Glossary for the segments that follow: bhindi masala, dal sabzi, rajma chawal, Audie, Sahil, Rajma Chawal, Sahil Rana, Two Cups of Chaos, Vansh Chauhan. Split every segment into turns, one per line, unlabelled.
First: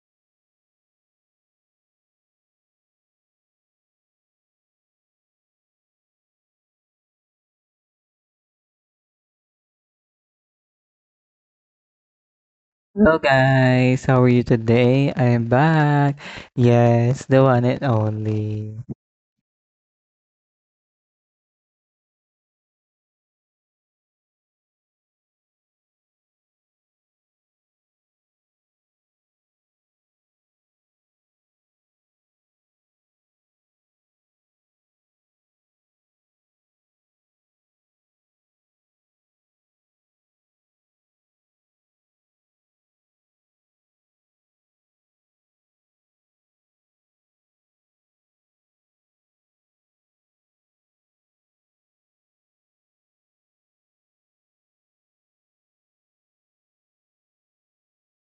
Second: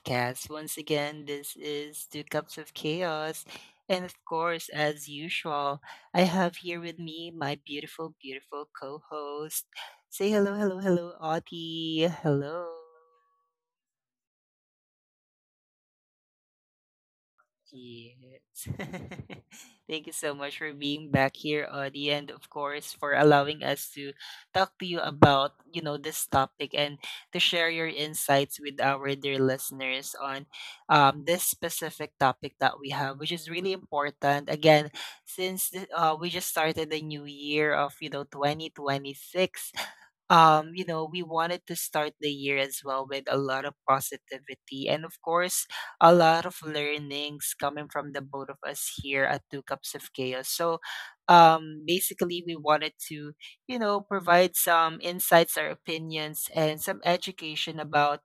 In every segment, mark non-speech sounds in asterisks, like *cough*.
podcast. Once again, this is Two Cups of Chaos. And of course, as usual, I have here with me my beautiful, beautiful co host. Say hello, hello, hello, Audie. Hello.
Hello guys, how are you today? I am back. Yes, the one and
Yes.
only.
*laughs* Thank you so much for being back here, Audie, and of course for allowing us to talk to you about, you know, this topic and to share your insights with our dear listeners on this specific topic that we have, which is really important. Again, since we just started the new year of, you know, 2026. You know, we wanted to start the year as well with a lot of positivity. And of course, a lot of learnings coming from the both of us here at Two Cups of Chaos. So, basically, we wanted to, you know, provide some insights, our opinions, and some education about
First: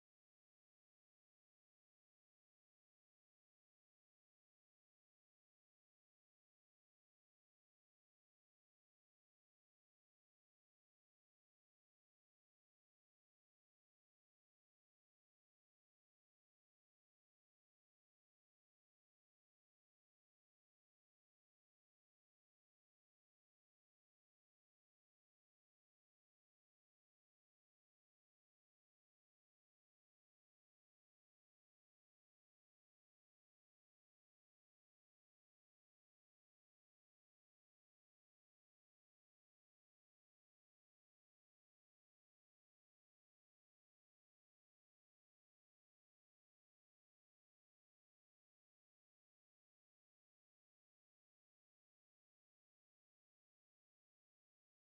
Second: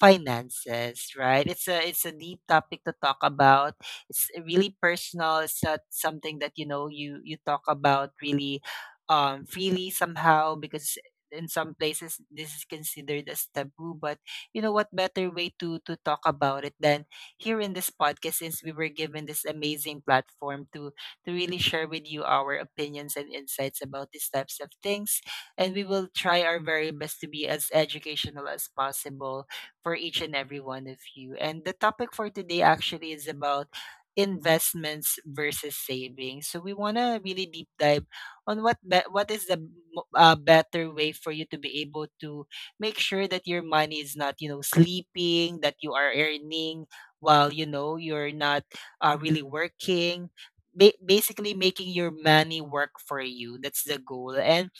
finances. Right? It's a deep topic to talk about. It's really personal. It's not something that you know you talk about really freely somehow, because in some places this is considered as taboo. But you know what better way to talk about it than here in this podcast, since we were given this amazing platform to really share with you our opinions and insights about these types of things. And we will try our very best to be as educational as possible for each and every one of you. And the topic for today actually is about investments versus savings. So we want to really deep dive on what is the better way for you to be able to make sure that your money is not, you know, sleeping, that you are earning while you know you're not really working, basically making your money work for you. That's the goal. And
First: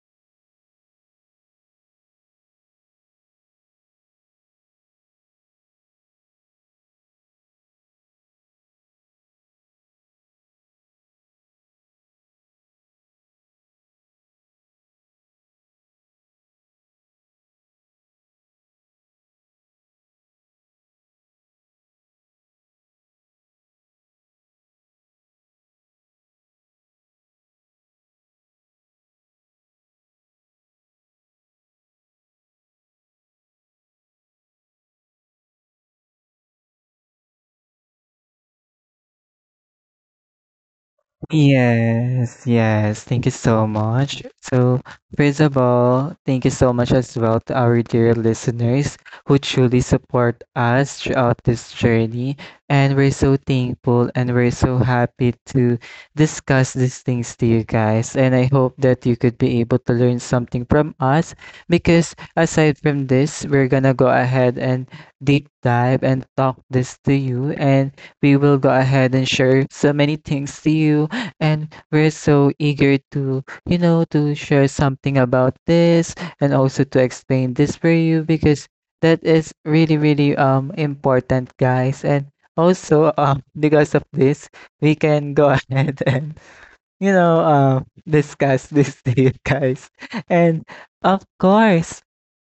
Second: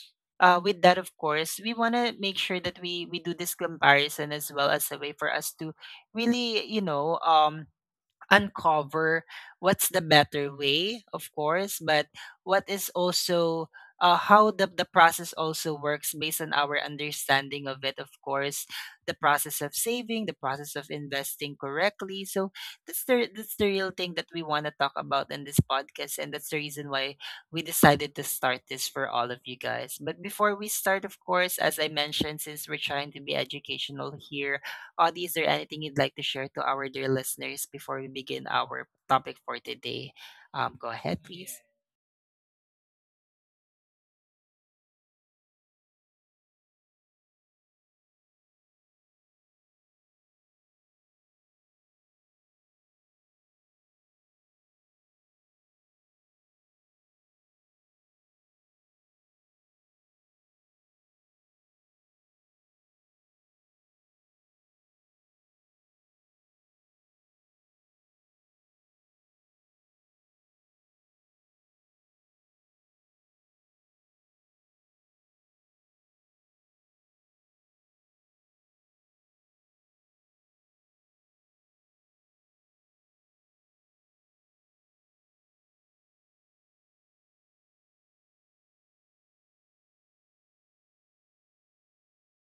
with that, of course, we want to make sure that we do this comparison as well, as a way for us to really, you know, uncover what's the better way, of course, but what is also, how the process also works, based on our understanding of it, of course, the process of saving, the process of investing correctly. So that's the real thing that we want to talk about in this podcast, and that's the reason why we decided to start this for all of you guys. But before we start, of course, as I mentioned, since we're trying to be educational here, Audie, is there anything you'd like to share to our dear listeners before we begin our topic for today? Go ahead, please.
Yes, yes. Thank you so much. So, first of all, thank you so much as well to our dear listeners who truly support us throughout this journey. And we're so thankful and we're so happy to discuss these things to you guys. And I hope that you could be able to learn something from us because aside from this, we're gonna go ahead and deep dive and talk this to you. And we will go ahead and share so many things to you and we're so eager to, to share something about this and also to explain this for you because that is really, really important, guys. And also, *laughs* because of this, we can go *laughs* ahead and, discuss this *laughs* to you guys. And of course,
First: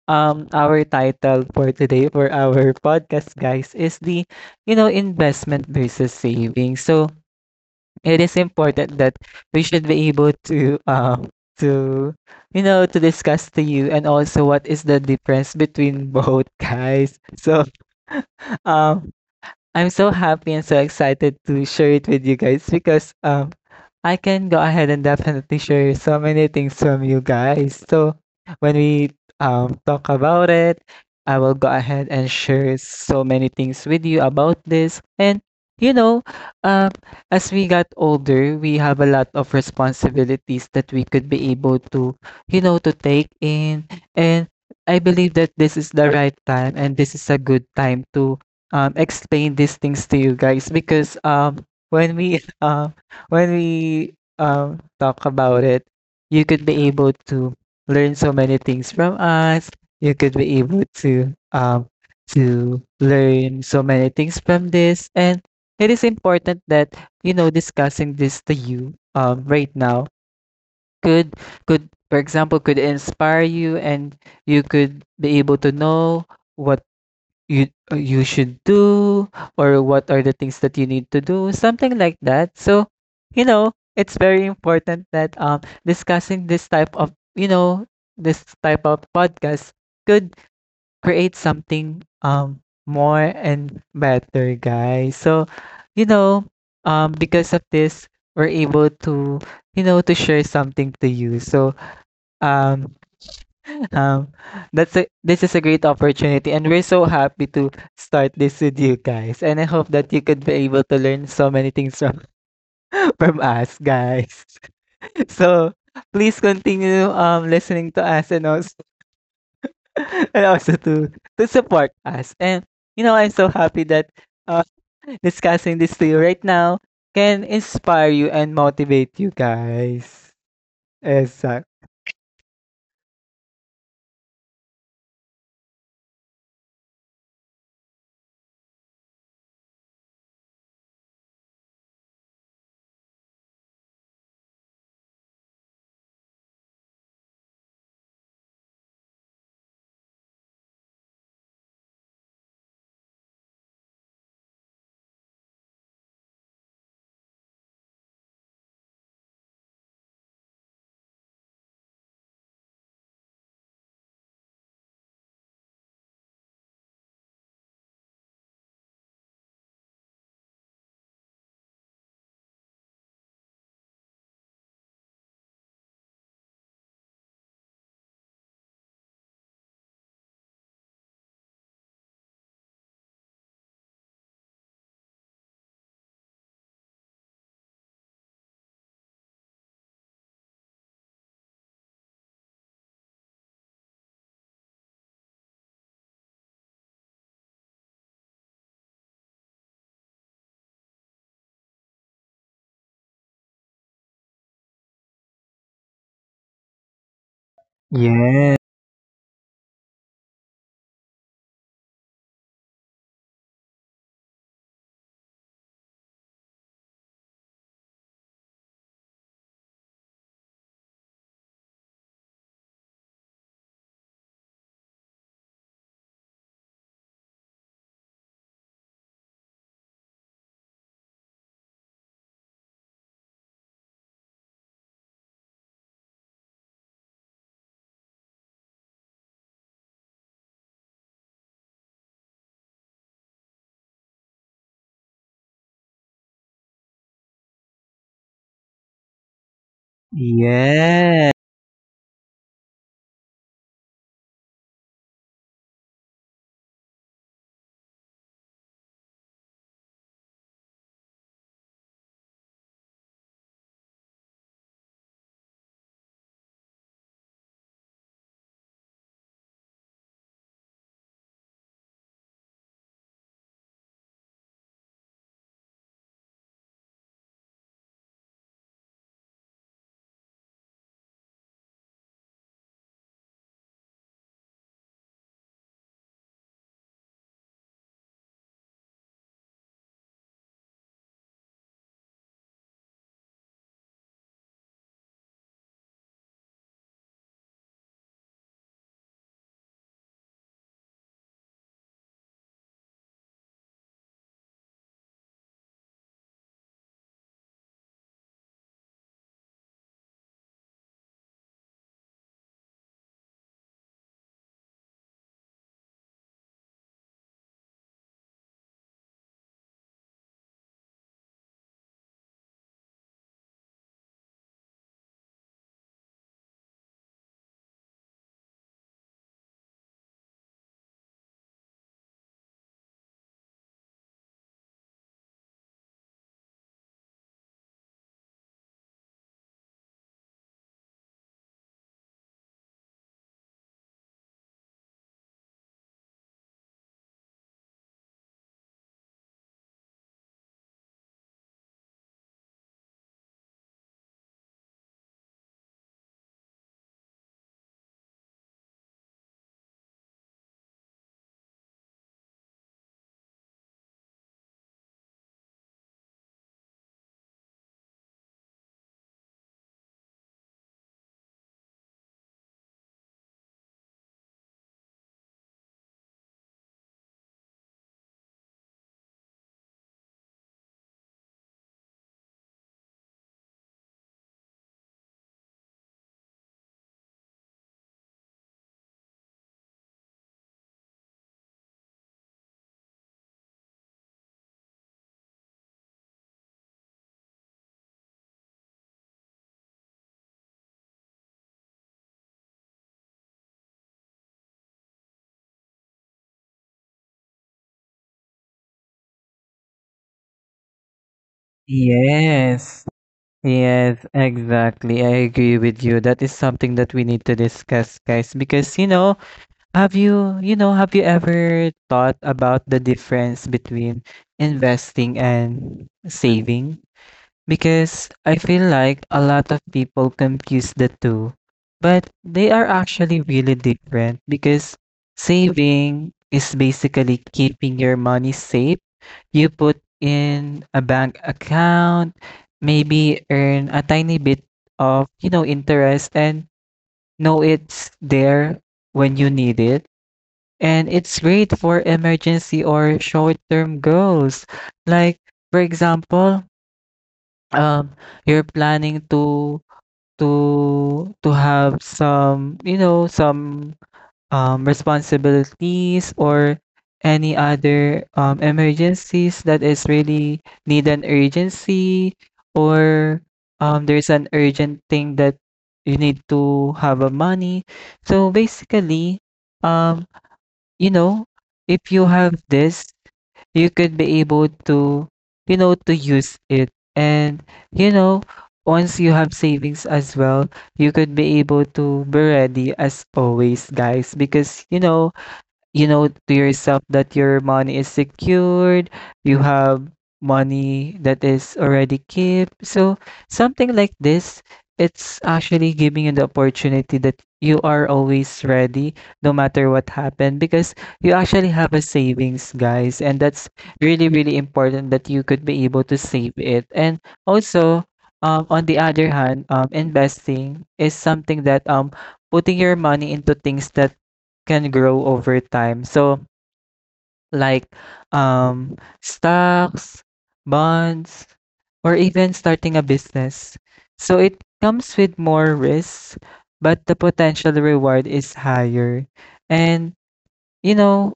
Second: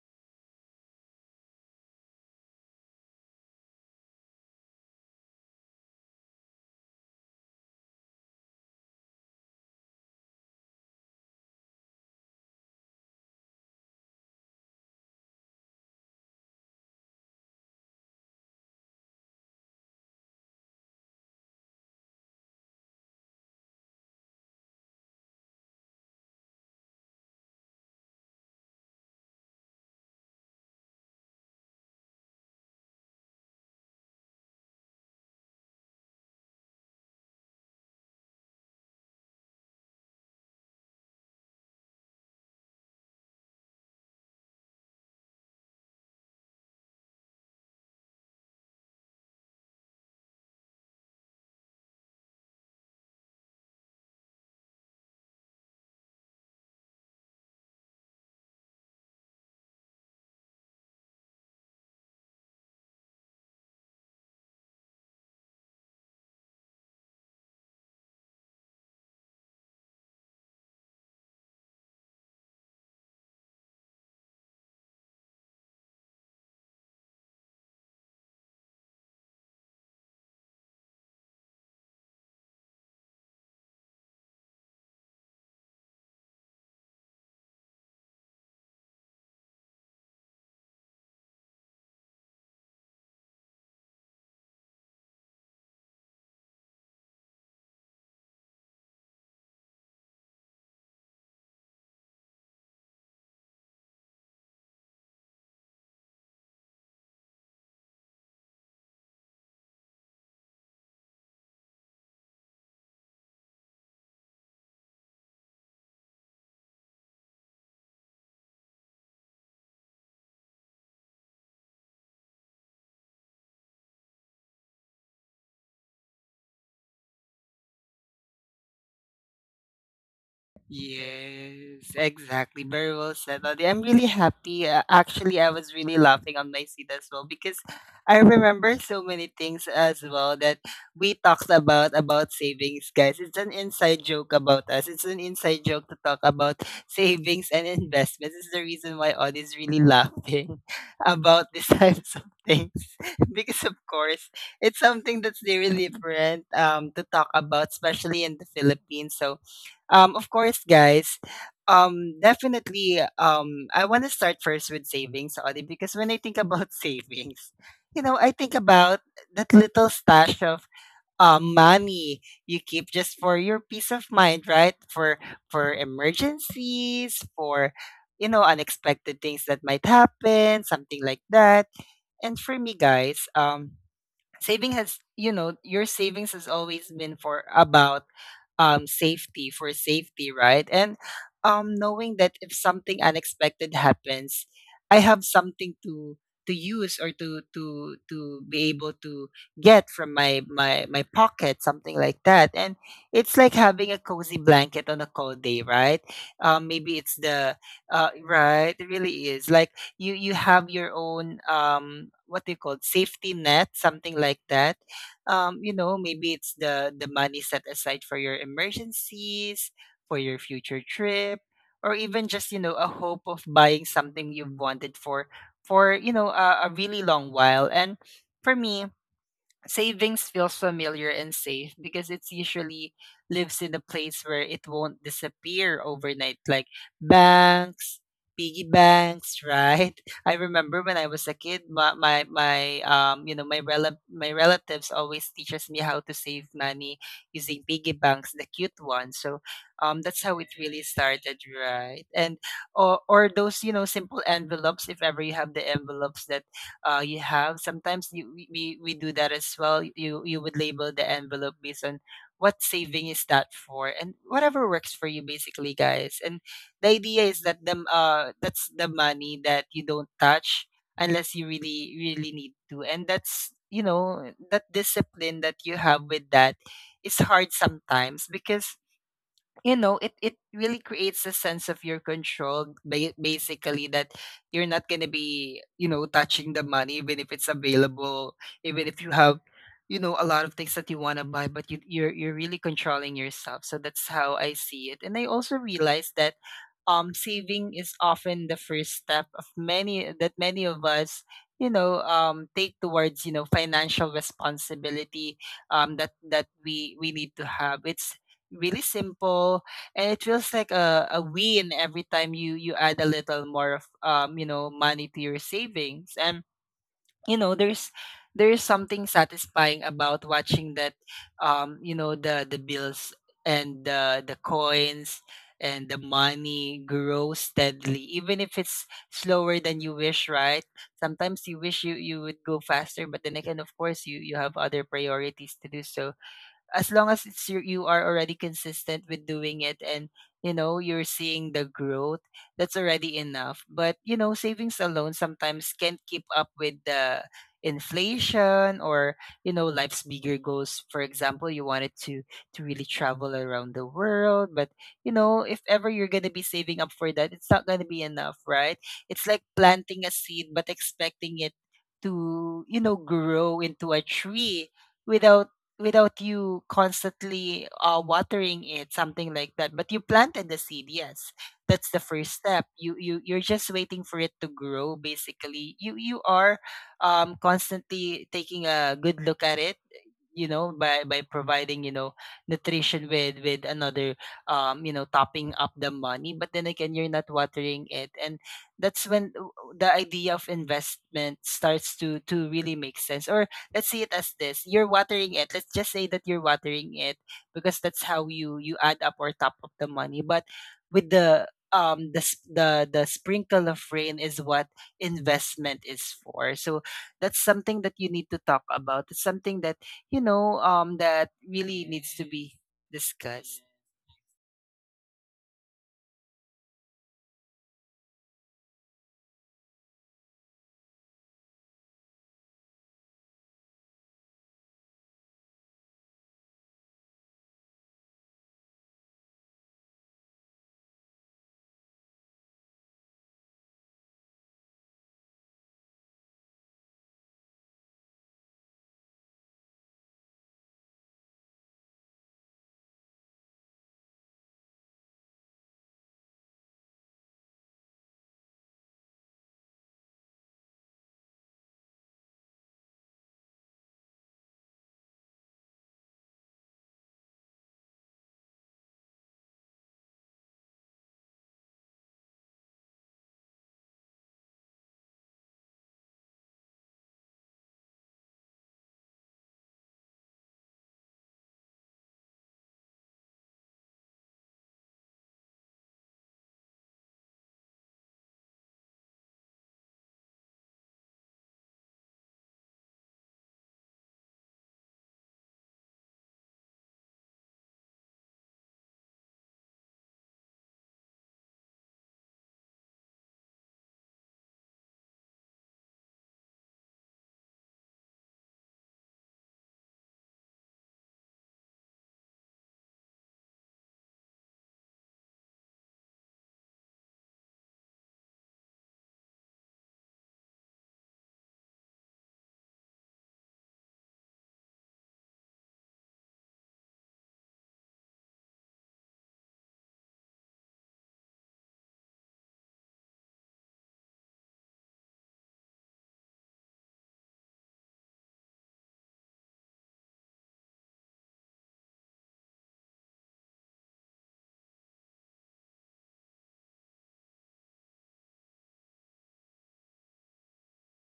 our title for today for our podcast, guys, is the investment versus saving. So, it is important that we should be able to to to discuss to you and also what is the difference between both guys. So um I'm so happy and so excited to share it with you guys because I can go ahead and definitely share so many things from you guys. So when we talk about it, I will go ahead and share so many things with you about this. And you know, um as we got older, we have a lot of responsibilities that we could be able to, you know, to take in. And I believe that this is the right time and this is a good time to explain these things to you guys because when we *laughs* when we talk about it, you could be able to learn so many things from us. You could be able to learn so many things from this. And it is important that, you know, discussing this to you right now could, for example, could inspire you, and you could be able to know what you you should do or what are the things that you need to do, something like that. So you know it's very important that, discussing this type of, you know, this type of podcast could create something more and better, guys. So you know, because of this, we're able to, you know, to share something to you. So um um, this is a great opportunity, and we're so happy to start this with you guys. And I hope that you could be able to learn so many things from, *laughs* from us, guys. *laughs* So please continue listening to us and also *laughs* and also to support us. And you know, I'm so happy that uh, *laughs* discussing this to you right now can inspire you and motivate you guys. Exactly.
Yes, exactly. Very well said, Audie. I'm really happy. Actually, I was really laughing on my seat as well, because I remember so many things as well that we talked about savings, guys. It's an inside joke about us. It's an inside joke to talk about savings and investments. It's the reason why Odd is really laughing *laughs* about these types of things *laughs* because, of course, it's something that's really different to talk about, especially in the Philippines. So of course, guys. Definitely. I want to start first with savings, Audie, because when I think about *laughs* savings, you know, I think about that little stash of money you keep just for your peace of mind, right? For emergencies, for, you know, unexpected things that might happen, something like that. And for me, guys, saving has, you know, your savings has always been for about safety, for safety, right? And knowing that if something unexpected happens, I have something to use, or to be able to get from my pocket, something like that. And it's like having a cozy blanket on a cold day, right? Maybe it's the
Yeah.
right, it really is like you have your own, what do you call it, safety net, something like that. You know, maybe it's the money set aside for your emergencies, for your future trip, or even just, you know, a hope of buying something you've wanted for, you know, a really long while. And for me, savings feels familiar and safe because it's usually lives in a place where it won't disappear overnight, like banks, piggy banks, right? *laughs* I remember when I was a kid, my you know, my my relatives always teaches me how to save money using piggy banks, the cute ones. So that's how it really
Yeah.
started, right? And or those, you know, simple envelopes, if ever you have the envelopes that you have. Sometimes you, we do that as well. You would label the envelope based on what saving is that for, and whatever works for you, basically, guys. And the idea is that the that's the money that you don't touch unless you really really need to, and that's, you know, that discipline that you have with that is hard sometimes because, you know, it really creates a sense of your control, basically, that you're not going to be, you know, touching the money even if it's available, even if you have, you know, a lot of things that you want to buy. But you're really controlling yourself. So that's how I see it. And I also realized that, saving is often the first step of many, that many of us, you know, take towards, you know, financial responsibility, that that we need to have. It's really simple, and it feels like a win every time you add a little more of, you know, money to your savings. And you know there's something satisfying about watching that, you know, the bills and the coins and the money grow steadily, even if it's slower than you wish, right? Sometimes you wish you would go faster, but then again, of course, you have other priorities to do. So as long as it's, you are already consistent with doing it, and you know you're seeing the growth, that's already enough. But you know, savings alone sometimes can't keep up with the inflation, or you know, life's bigger goals. For example, you wanted to really travel around the world, but you know, if ever you're going to be saving up for that, it's not going to be enough, right? It's like planting a seed but expecting it to, you know, grow into a tree without, without you constantly watering it, something like that. But you planted the seed, yes. That's the first step. You're just waiting for it to grow. Basically, you are constantly taking a good look at it, you know, by providing, you know, nutrition with another, you know, topping up the money. But then again, you're not watering it. And that's when the idea of investment starts to really make sense. Or let's see it as this: you're watering it, let's just say that you're watering it, because that's how you add up or top up the money, but with the, the the sprinkle of rain is what investment is for. So that's something that you need to talk about. It's something that, you know, that really needs to be
Yes.
discussed.
Yes, exactly. I agree with you. That is something that we need to discuss, guys, because you know, have you, you know, have you ever thought about the difference between investing and saving? Because I feel like a lot of people confuse the two, but they are actually really different because saving is basically keeping your money safe. You put in a bank account, maybe earn a tiny bit of, you know, interest and know it's there when you need it. And it's great for emergency or short-term goals. Like, for example, um, you're planning to to have some, you know, some responsibilities or any other emergencies that is really need an urgency, or there's an urgent thing that you need to have a money. So basically, um, you know, if you have this you could be able to, you know, to use it. And, you know, once you have savings as well, you could be able to be ready as always, guys. Because, you know to yourself that your money is secured. You have money that is already kept, so something like this, it's actually giving you the opportunity that you are always ready no matter what happened, because you actually have a savings, guys. And that's really really important that you could be able to save it. And also, on the other hand, investing is something that, putting your money into things that can grow over time. So, like, um, stocks, bonds, or even starting a business. So, it comes with more risks, but the potential reward is higher. And, you know,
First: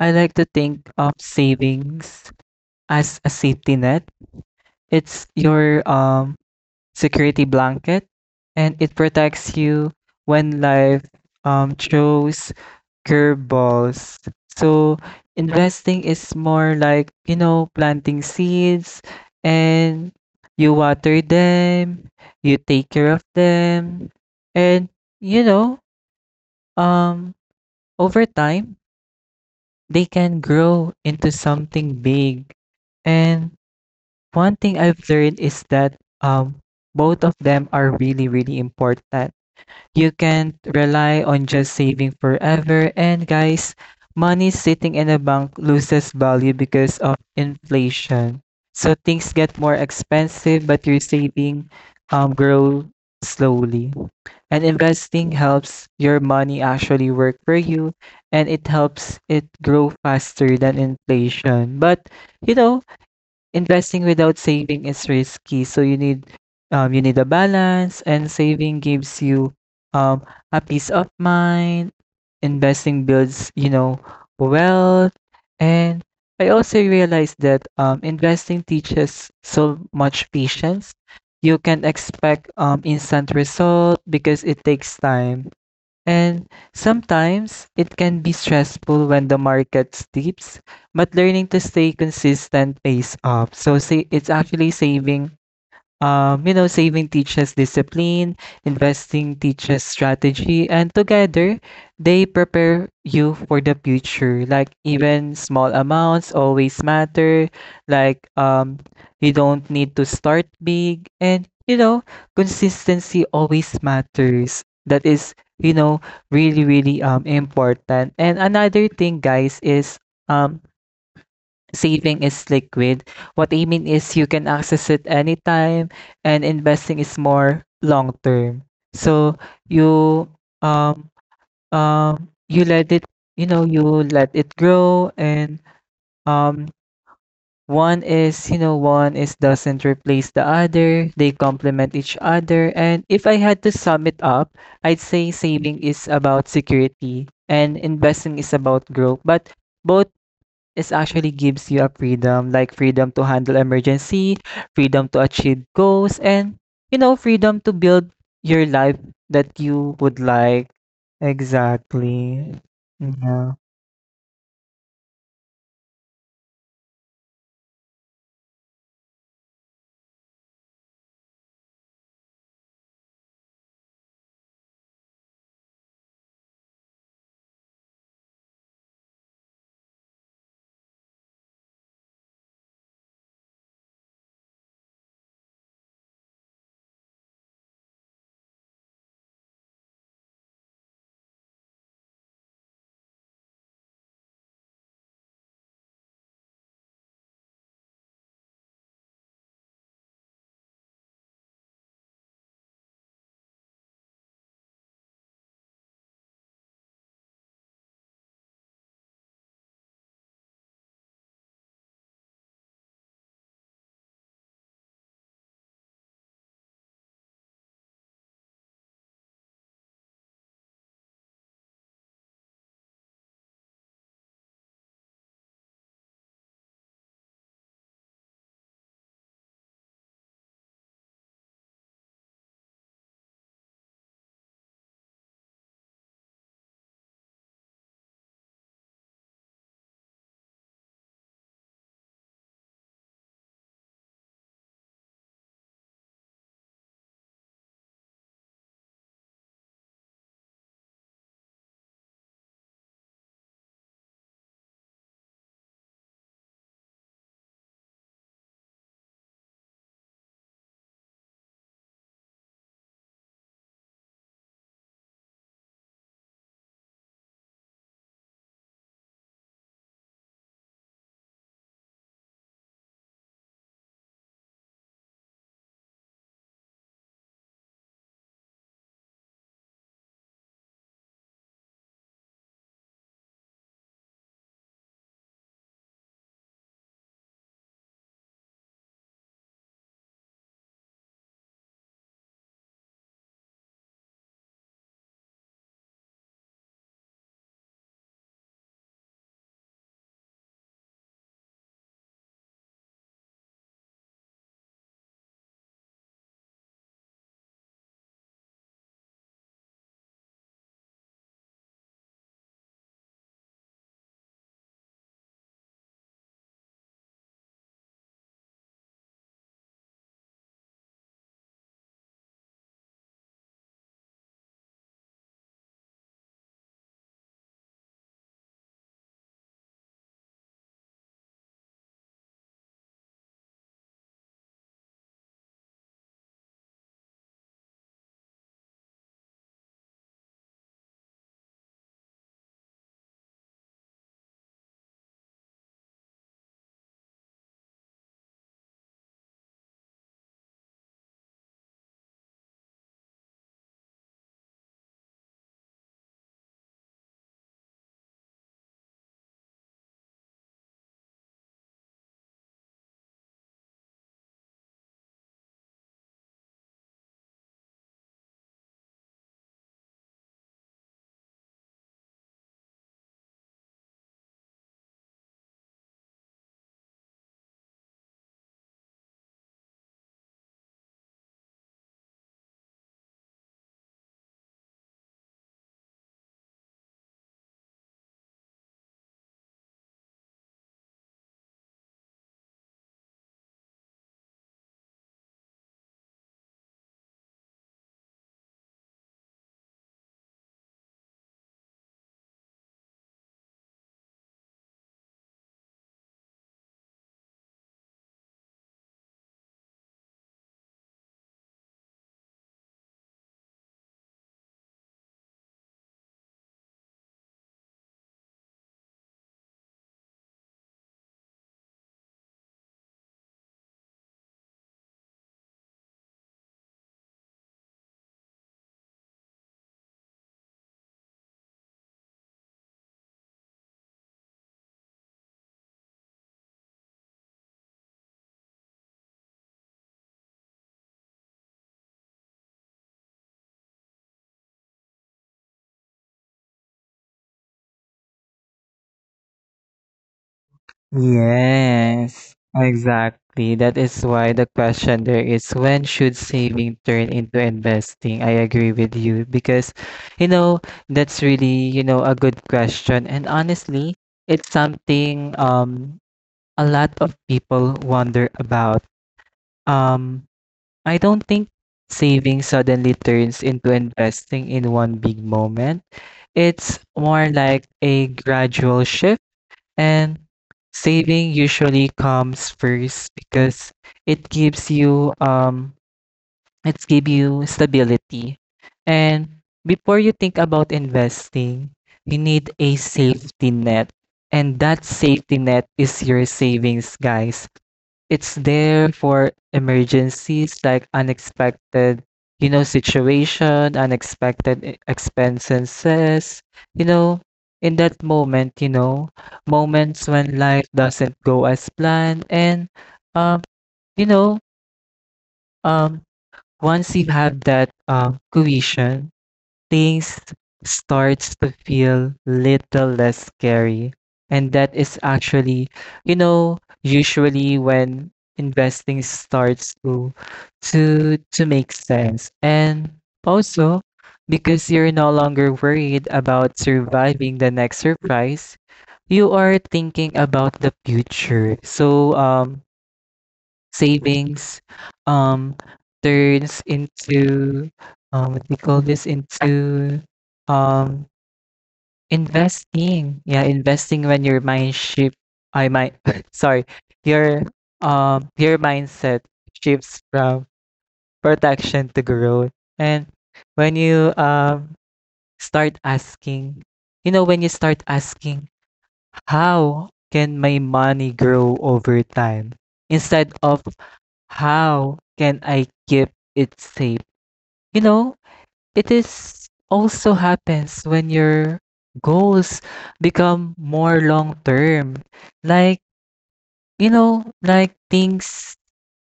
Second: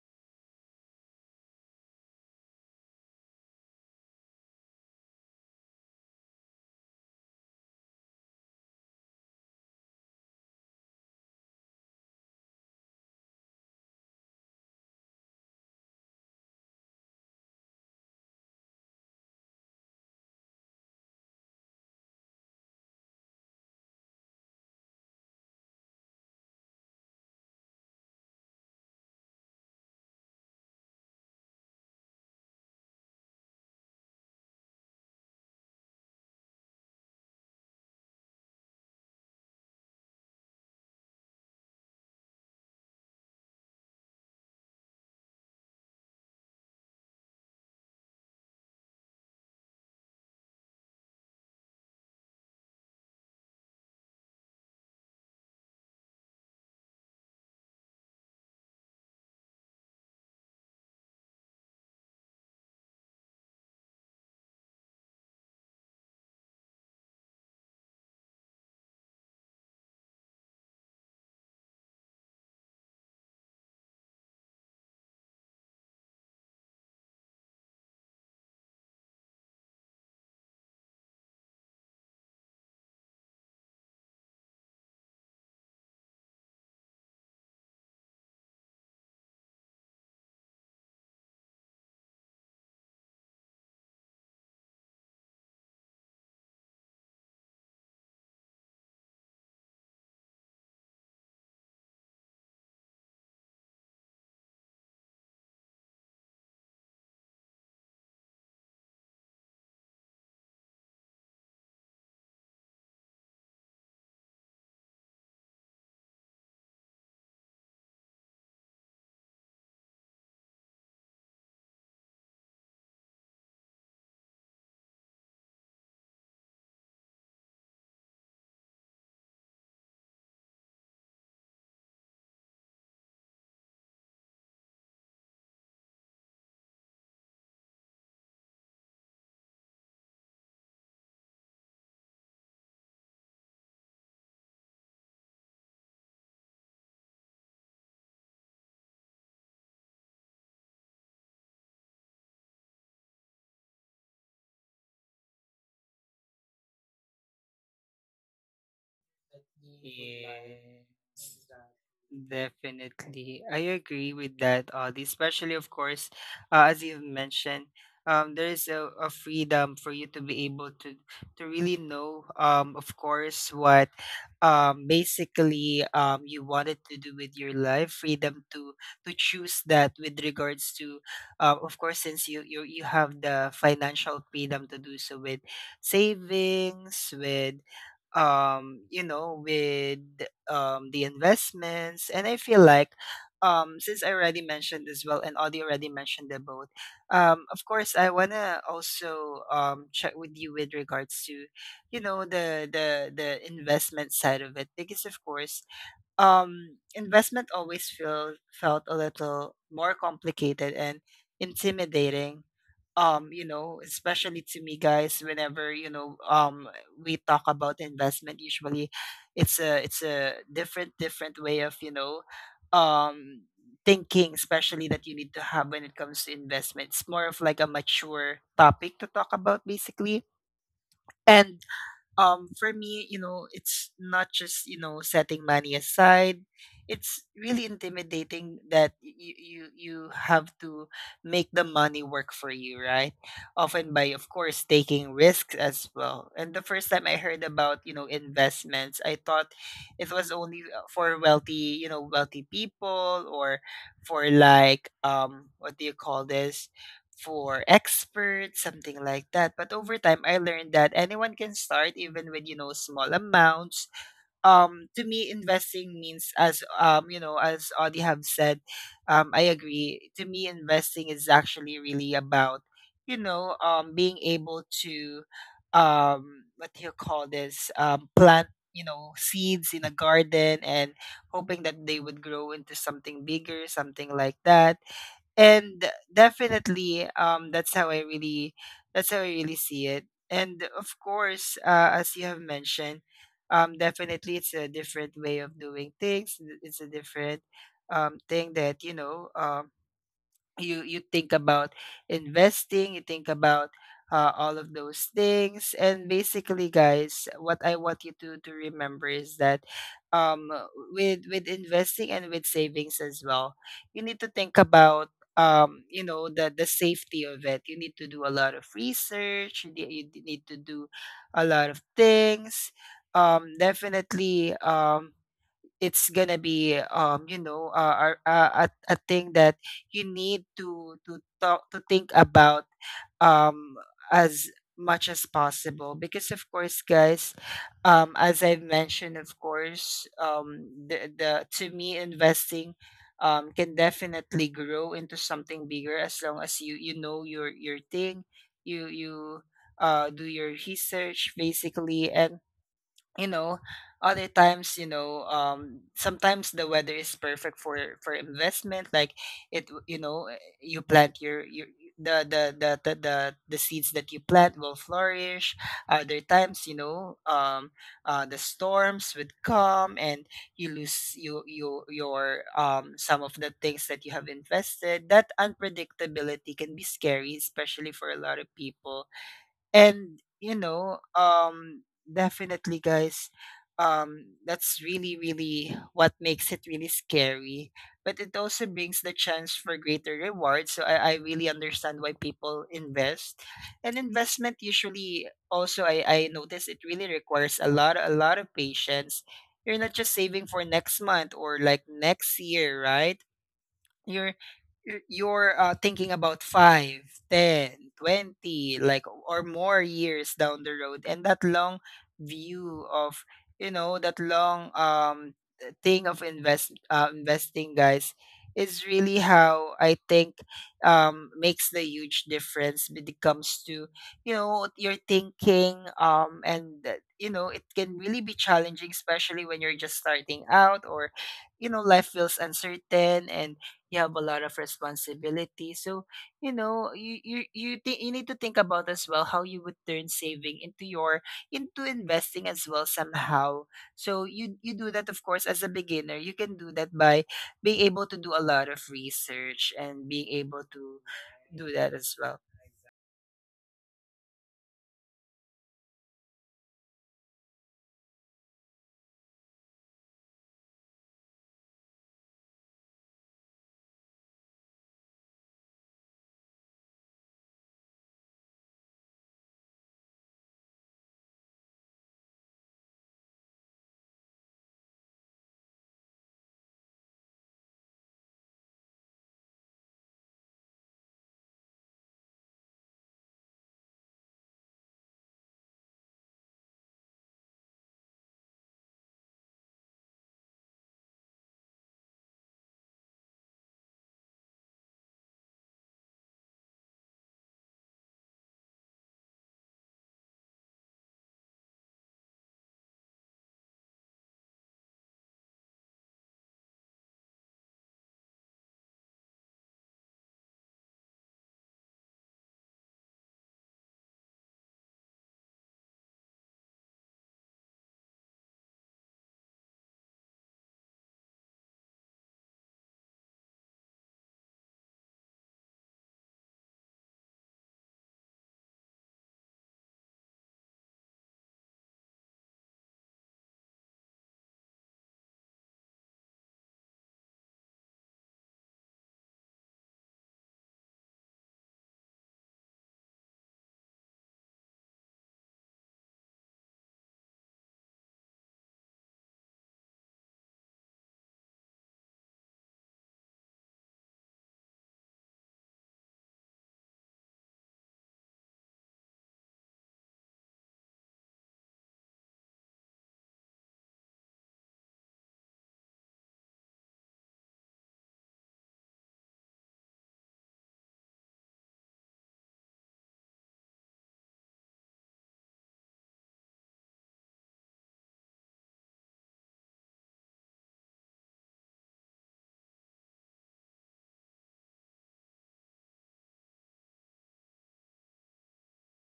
I like to think of savings as a safety net. It's your security blanket, and it protects you when life throws curveballs. So investing is more like, you know, planting seeds, and you water them, you take care of them, and you know, um over time they can grow into something big. And one thing I've learned is that both of them are really really important. You can't rely on just saving forever. And guys, money sitting in a bank loses value because of inflation. So things get more expensive, but your saving grow slowly. And investing helps your money actually work for you, and it helps it grow faster than inflation. But you know, investing without saving is risky. So you need a balance, and saving gives you um, a peace of mind. Investing builds, you know, wealth. And I also realized that, investing teaches so much patience. You can expect instant result because it takes time. And sometimes it can be stressful when the market steeps, but learning to stay consistent pays off. So say it's actually saving. You know, saving teaches discipline, investing teaches strategy, and together they prepare you for the future. Like even small amounts always matter. Like, you don't need to start big, and you know, consistency always matters. That is, you know, really really important. And another thing, guys, is um saving is liquid. What I mean is you can access it anytime, and investing is more long term. So you um you let it, you know, you let it grow. And um one is, doesn't replace the other. They complement each other. And if I had to sum it up, I'd say saving is about security and investing is about growth. But both, this actually gives you a freedom, like freedom to handle emergency, freedom to achieve goals, and you know, freedom to build your life that you would like.
Yes.
Exactly.
Definitely.
Yeah.
I agree with that, Audie, especially of course, as you've mentioned, there is a freedom for you to be able to really know, of course, what basically you wanted to do with your life. Freedom to choose that with regards to, of course, since you have the financial freedom to do so with savings, with um you know with the investments. And I feel like, since I already mentioned as well, and Audie already mentioned them both. Of course, I want to also check with you with regards to, the investment side of it. Because of course, investment always feel felt a little more complicated and intimidating. You know, especially to me, guys. Whenever we talk about investment, usually it's a different way of, um thinking, especially that you need to have when it comes to investment. It's more of like a mature topic to talk about basically. And for me, it's not just, setting money aside. It's really intimidating that you have to make the money work for you, right? Often by, of course, taking risks as well. And the first time I heard about, investments, I thought it was only, for wealthy you know wealthy people, or for like, what do you call this, for experts, something like that. But over time, I learned that anyone can start, even with, small amounts. To me, investing means, as as Audie have said. I agree. To me, investing is actually really about, being able to, what do you call this, plant, seeds in a garden, and hoping that they would grow into something bigger, something like that. And definitely, that's how I really see it. And of course, as you have mentioned, definitely it's a different way of doing things. It's a different, thing that, you think about. Investing, you think about, all of those things. And basically, guys, what I want you to remember is that, um with investing, and with savings as well, you need to think about, the safety of it. You need to do a lot of research. You need to do a lot of things. Definitely, it's gonna be, a thing that you need to think about, um as much as possible. Because of course, guys, as I've mentioned, of course, the to me, investing, can definitely grow into something bigger, as long as you you know your thing, you do your research basically. And, you know other times, sometimes the weather is perfect for investment, like, it w- you know you plant your the seeds that you plant will flourish. Other times, the storms would come, and you lose, you your some of the things that you have invested. That unpredictability can be scary, especially for a lot of people. And, definitely, guys, that's really, really what makes it really scary. But it also brings the chance for greater rewards. So I really understand why people invest. And investment usually also, I notice, it really requires a lot of patience. You're not just saving for next month, or like next year, right? You're you're you're, uh, thinking about 5, 10, 20, like, or more years down the road. And that long view of, that long, thing of, investing, guys, is really how I think, makes the huge difference when it comes to, your thinking. And that, it can really be challenging, especially when you're just starting out, or, life feels uncertain, and you have a lot of responsibility. So, you need to think about as well, how you would turn saving into your, into investing as well, somehow. So you do that, of course. As a beginner, you can do that by being able to do a lot of research, and being able to do that as
Yes.
well.
Exactly. That is why the question there is, when should saving turn into investing? I agree with you because you know, that's really, you know, a good question. And honestly, it's something, um a lot of people wonder about. Um, I don't think saving suddenly turns into investing in one big moment. It's more like a gradual shift, and saving usually comes first because it gives you it's give you stability. And before you think about investing, you need a safety net. And that safety net is your savings, guys. It's there for emergencies like unexpected, you know, situation, unexpected e- expenses, you know, in that moment, you know, moments when life doesn't go as planned. And um, you know, um once you have that cohesion, things starts to feel little less scary. And that is actually, you know, usually when investing starts to to make sense. And also because you're no longer worried about surviving the next surprise, you are thinking about the future. So savings um turns into what we call this into um investing. Yeah, investing when your mind shift, I might *laughs* sorry, your your mindset shifts from protection to growth. And when you start asking, you know, when you start asking, how can my money grow over time? Instead of, how can I keep it safe? You know, it is also happens when your goals become more long term. Like, you know, like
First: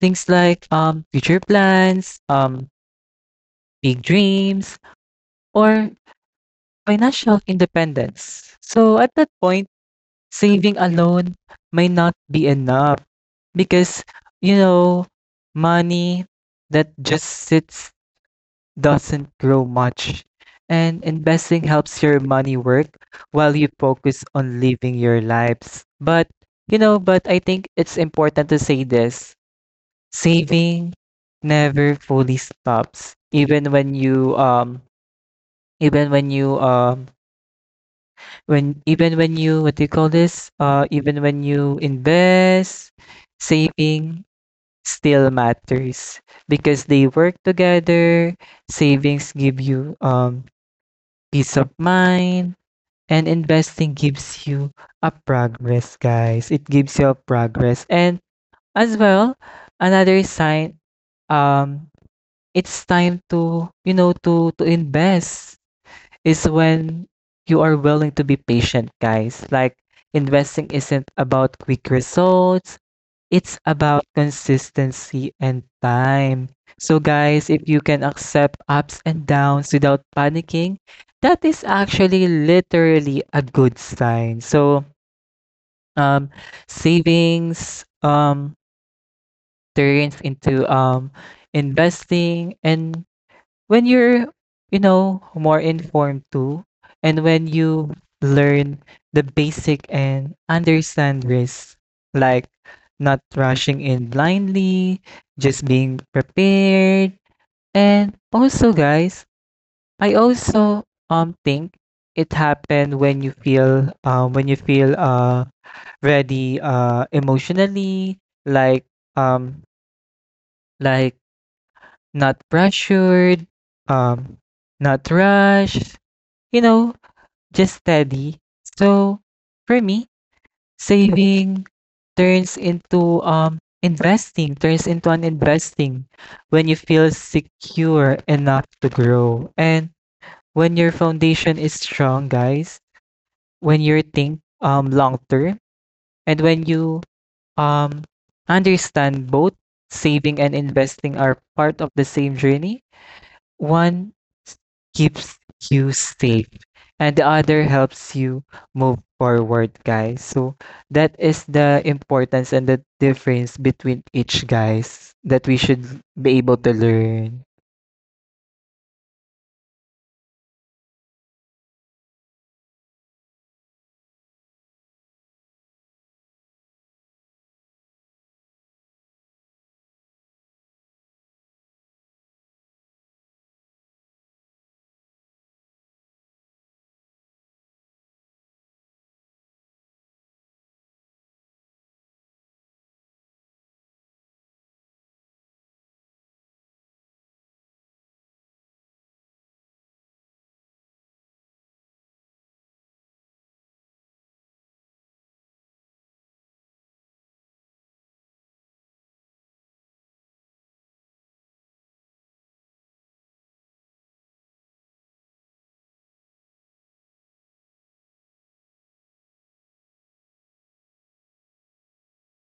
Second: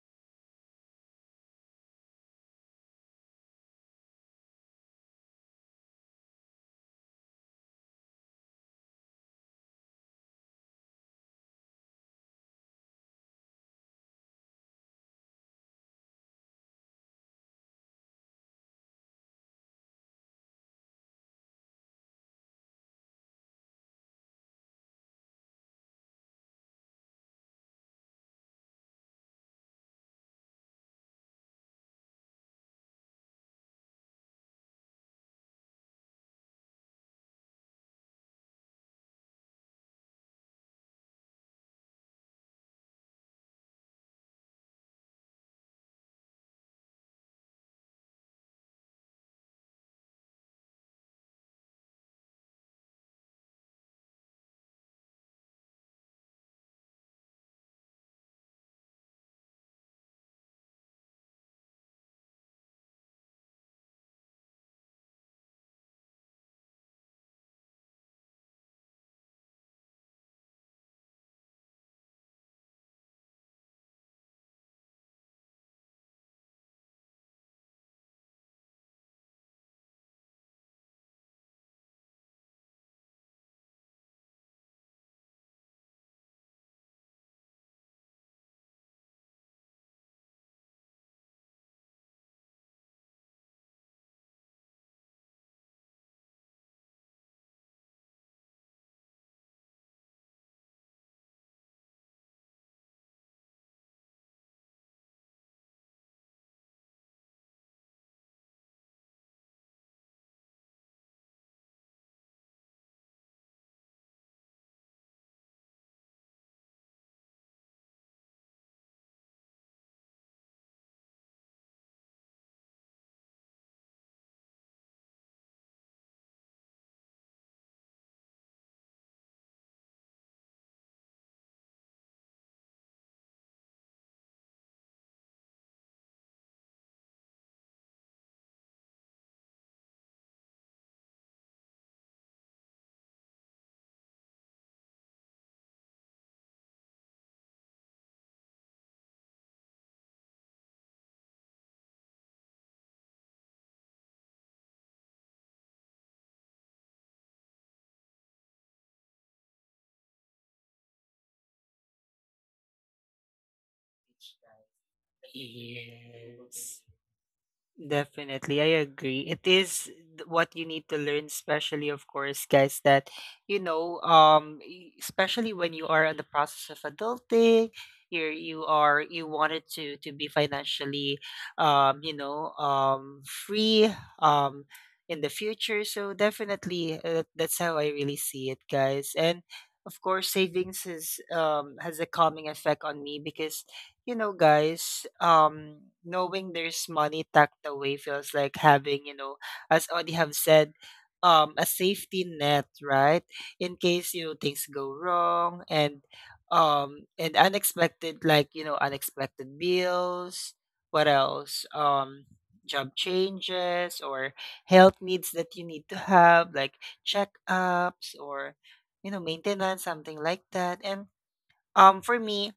things like future plans, big dreams or financial independence. So at that point, saving alone may not be enough because you know, money that just sits doesn't grow much. And investing helps your money work while you focus on living your lives. But, you know, but I think it's important to say this, saving never fully stops, even when you when even when you, what do you call this even when you invest, saving still matters because they work together. Savings give you peace of mind. And investing gives you a progress, guys. It gives you a progress. And as well, another sign, um, it's time to, you know, to invest is when you are willing to be patient, guys. Like investing isn't about quick results. It's about consistency and time. So, guys, if you can accept ups and downs without panicking, that is actually literally a good sign. Um, savings turns into investing, and when you're more informed too and when you learn the basic and understand risks, like not rushing in blindly, just being prepared. And also, guys, I also think it happened when you feel ready, emotionally. Like um like not pressured, um not rushed. You know, just steady. So for me, saving turns into investing, turns into an investing when you feel secure enough to grow. And when your foundation is strong, guys, when you think long term, and when you um understand both saving and investing are part of the same journey, one keeps you safe and the other helps you move forward, guys. So that is the importance and the difference between each, guys, that we should be able to
Yes.
learn.
Definitely, I agree. It is, what you need to learn, especially of course, guys. That, especially when you are in the process of adulting, you wanted, to be financially, free, um, in the future. So definitely, that's how I really see it, guys. And of course, savings, has a calming effect on me. Because, guys, knowing there's money tucked away feels like having, you know, as Audie have said, a safety net, right? In case, things go wrong, and, unexpected, like, unexpected bills. What else? Job changes, or health needs that you need to have, like checkups, or, maintenance, something like that. And, for me,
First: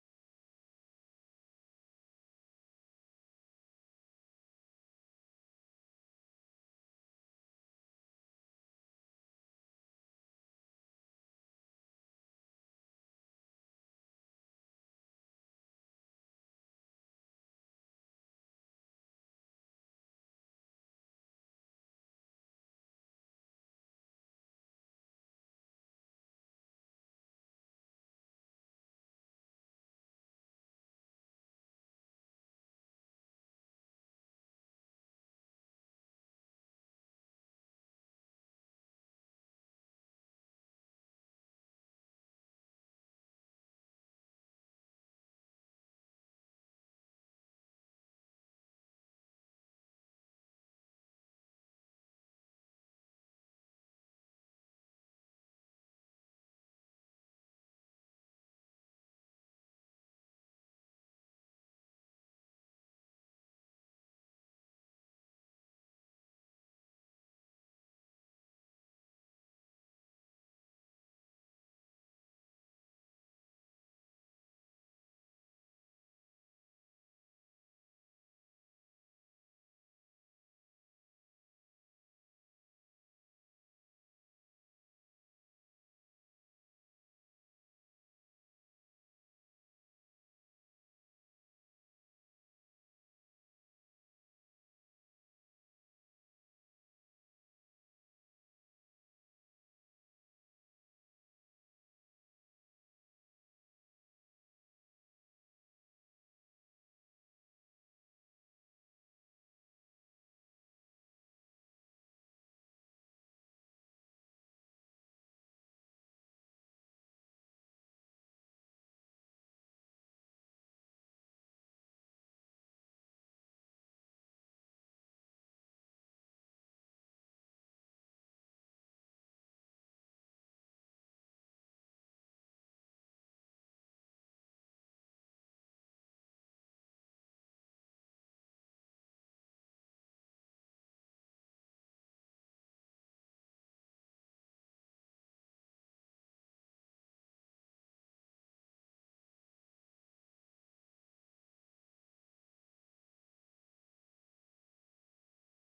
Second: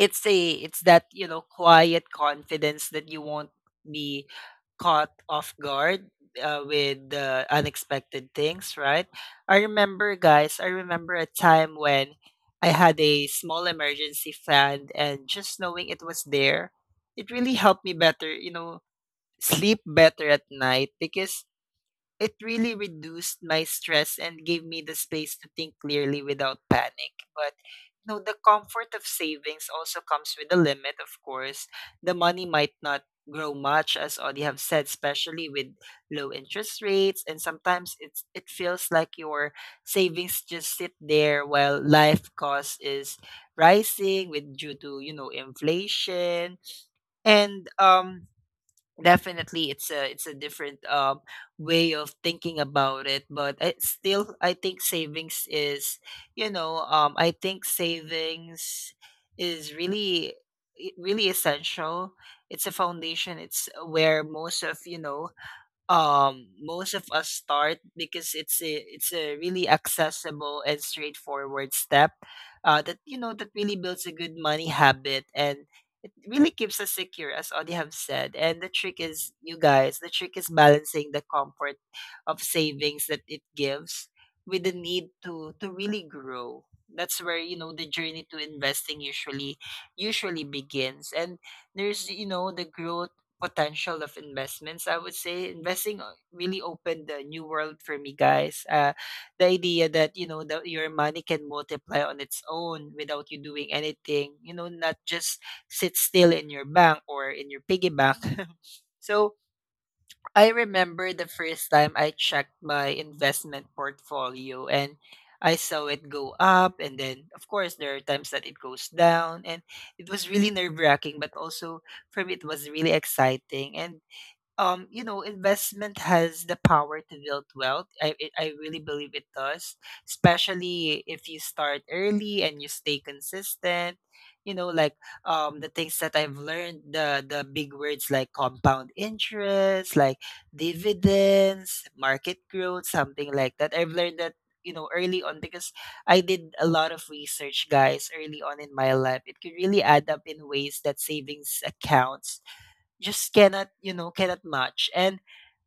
it's that, quiet confidence that you won't be caught off guard, with the unexpected things, right? I remember a time when I had a small emergency fund, and just knowing it was there, it really helped me better, sleep better at night. Because it really reduced my stress and gave me the space to think clearly without panic. But, the comfort of savings also comes with a limit, of course. The money might not grow much, as Audie have said, especially with low interest rates. And sometimes it feels like your savings just sit there, while life cost is rising with due to, you know, inflation. And, definitely, it's a different, way of thinking about it. But I think savings is, I think savings is really, really essential. It's a foundation. It's where most of, most of us start. Because it's a really accessible and straightforward step, that, that really builds a good money habit, and it really keeps us secure, as Audie have said. And the trick is, you guys, the trick is balancing the comfort of savings that it gives, with the need to really grow. That's where, the journey to investing usually begins. And there's, the growth potential of investments. I would say investing, really opened the new world for me, guys. The idea that, that your money can multiply on its own, without you doing anything. Not just sit still in your bank, or in your piggy bank. *laughs* So I remember the first time I checked my investment portfolio, and I saw it go up. And then of course there are times that it goes down, and it was really nerve wracking. But also for me, it was really exciting. And, investment has the power to build wealth. I really believe it does, especially if you start early and you stay consistent. Like, the things that I've learned, the big words like compound interest, like dividends, market growth, something like that. I've learned that, early on. Because I did a lot of research, guys, early on in my life. It could really add up in ways that savings accounts just cannot, you know, cannot match. And,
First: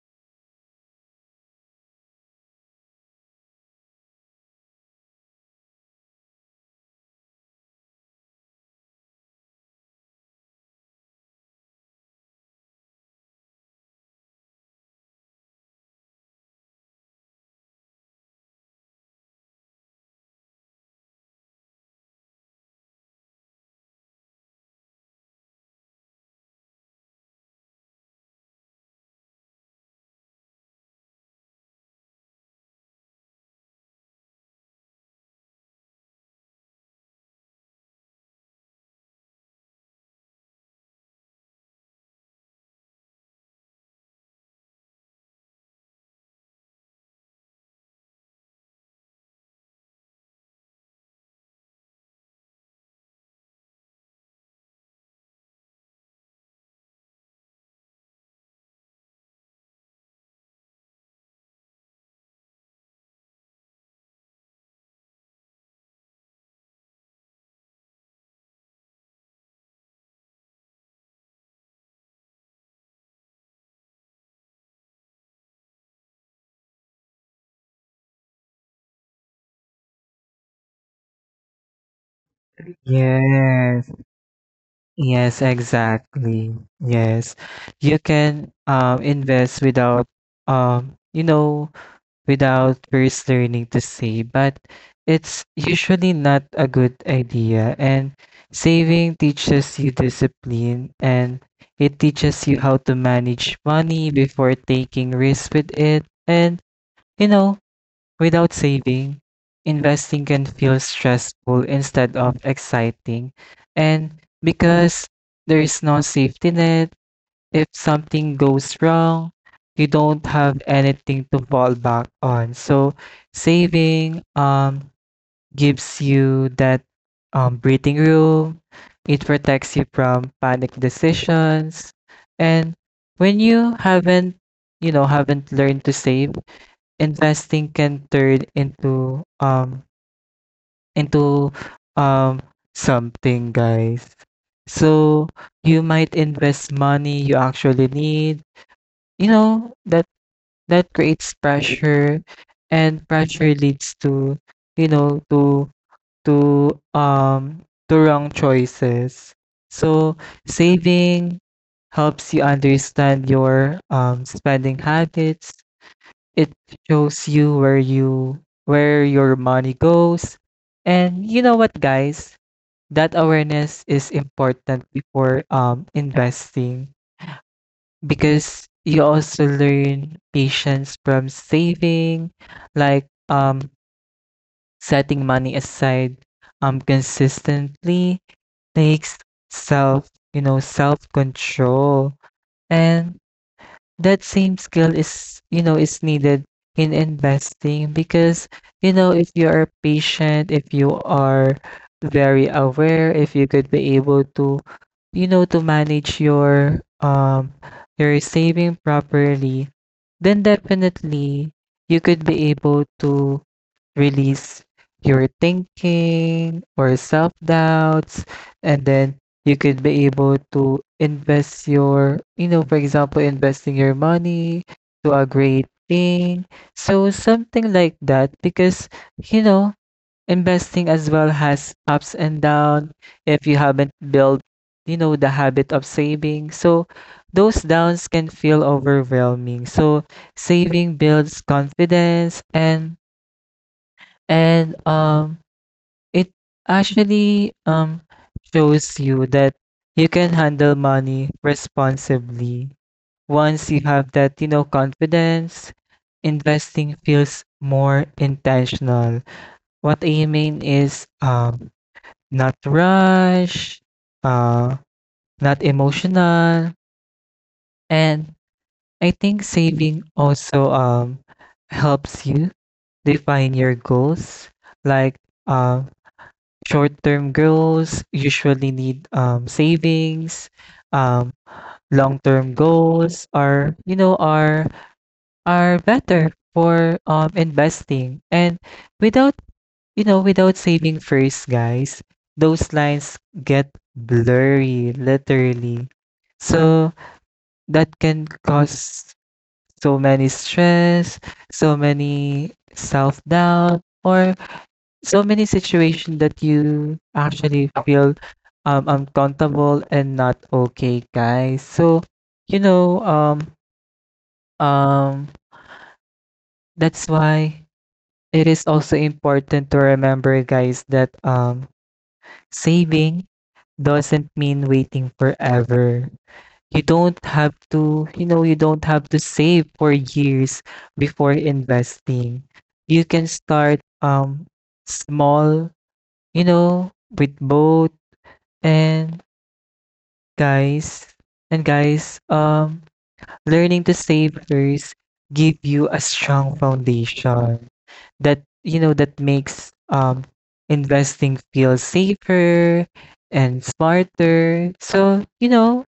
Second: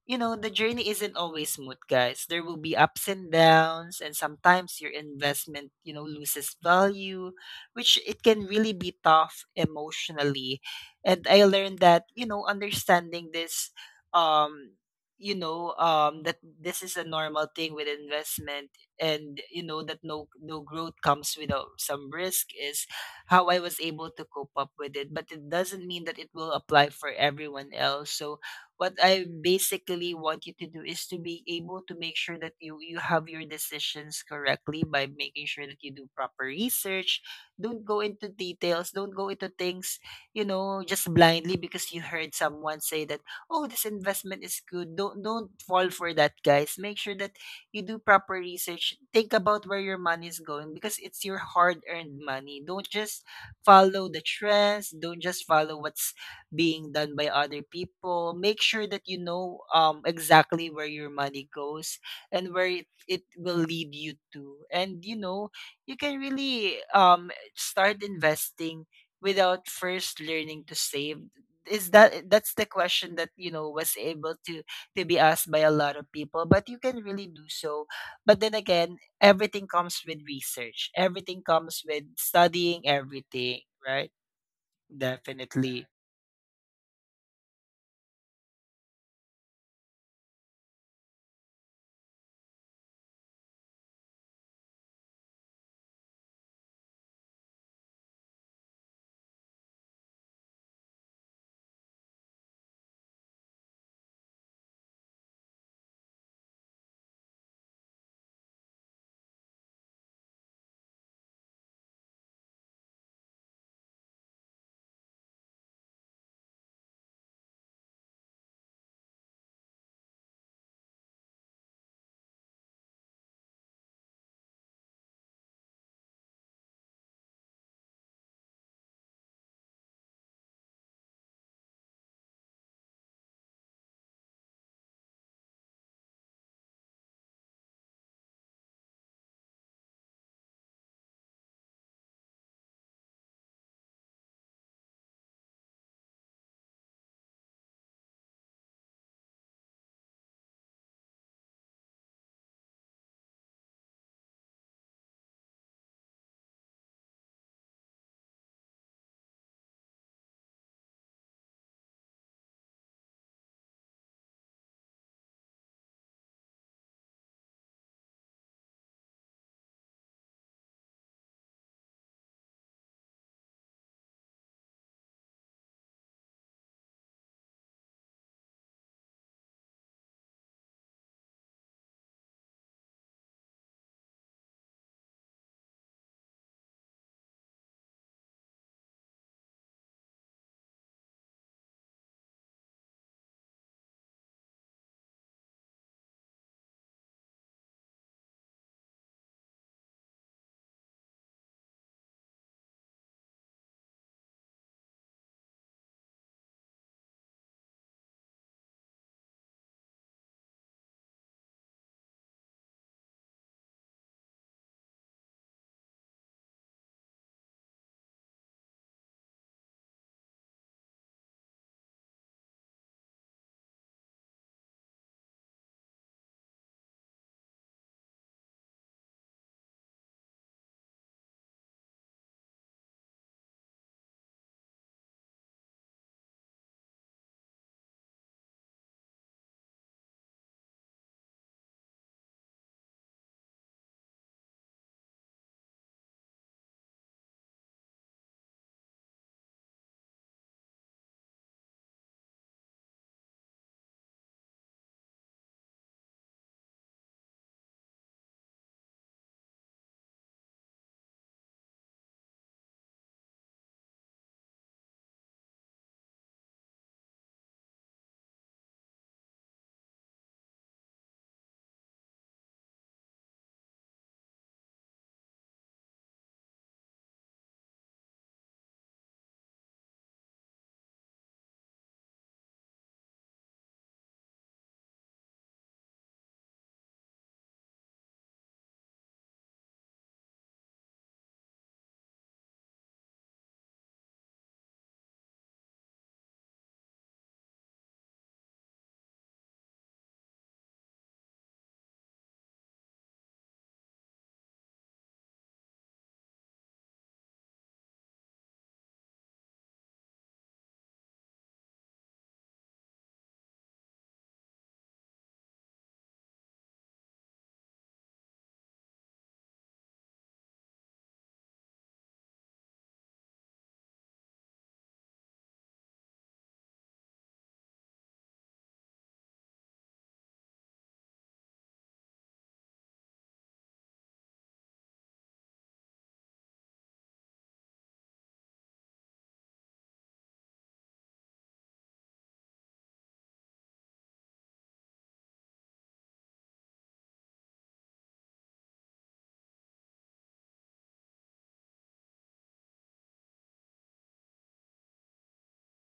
the journey isn't always smooth, guys. There will be ups and downs, and sometimes your investment, loses value, which it can really be tough emotionally. And I learned that, understanding this, um, that this is a normal thing with investment, and, that no growth comes without some risk, is how I was able to cope up with it. But it doesn't mean that it will apply for everyone else. So what I basically want you to do is to be able to make sure that you have your decisions correctly, by making sure that you do proper research. Don't go into details. Don't go into things, just blindly, because you heard someone say that, oh, this investment is good. Don't fall for that, guys. Make sure that you do proper research. Think about where your money is going, because it's your hard earned money. Don't just follow the trends. Don't just follow what's being done by other people. Make sure that you know, exactly where your money goes, and where it will lead you to. And, you can really, start investing without first learning to save. Is that That's the question that, was able to be asked by a lot of people. But you can really do so. But then again, everything comes with research. Everything comes with studying everything,
yes
right?
yes
Definitely.
exactly. Yes, you can invest without, um you know without first learning to save, but it's usually not a good idea. And saving teaches you discipline, and it teaches you how to manage money before taking risks with it. And, you know, without saving, investing can feel stressful instead of exciting. And because there is no safety net, if something goes wrong, you don't have anything to fall back on. So saving gives you that breathing room. It protects you from panic decisions. And when you haven't, you know, haven't learned to save, investing can turn into um something, guys. So you might invest money you actually need, you know, that that creates pressure, and pressure leads to, you know, to to um to wrong choices. So saving helps you understand your spending habits. It shows you where your money goes. And you know what, guys, that awareness is important before investing, because you also learn patience from saving. Like, setting money aside consistently takes self, you know, self-control. And that same skill is, you know, is needed in investing because, you know, if you are patient, if you are very aware, if you could be able to, you know, to manage your saving properly, then definitely you could be able to release your thinking or self doubts, and then you could be able to invest your, you know, for example, investing your money to a great thing. So something like that, because, you know, investing as well has ups and downs. If you haven't built, you know, the habit of saving, so those downs can feel overwhelming. So saving builds confidence, and and um it actually shows you that you can handle money responsibly. Once you have that, you know, confidence, investing feels more intentional. What I mean is, not rush, uh not emotional. And I think saving also helps you define your goals. Like, um short-term goals usually need, savings. Um, long-term goals are, you know, are better for, investing. And without, you know, without saving first, guys, those lines get blurry, literally. So that can cause so many stress, so many self-doubt, or so many situations that you actually feel, uncomfortable and not okay, guys. So, you know, um, that's why it is also important to remember, guys, that, saving doesn't mean waiting forever. You don't have to, you know, you don't have to save for years before investing. You can start small, you know, with both. And guys, and guys, learning to save first give you a strong foundation that, you know, that makes investing feel safer and smarter. So, you know,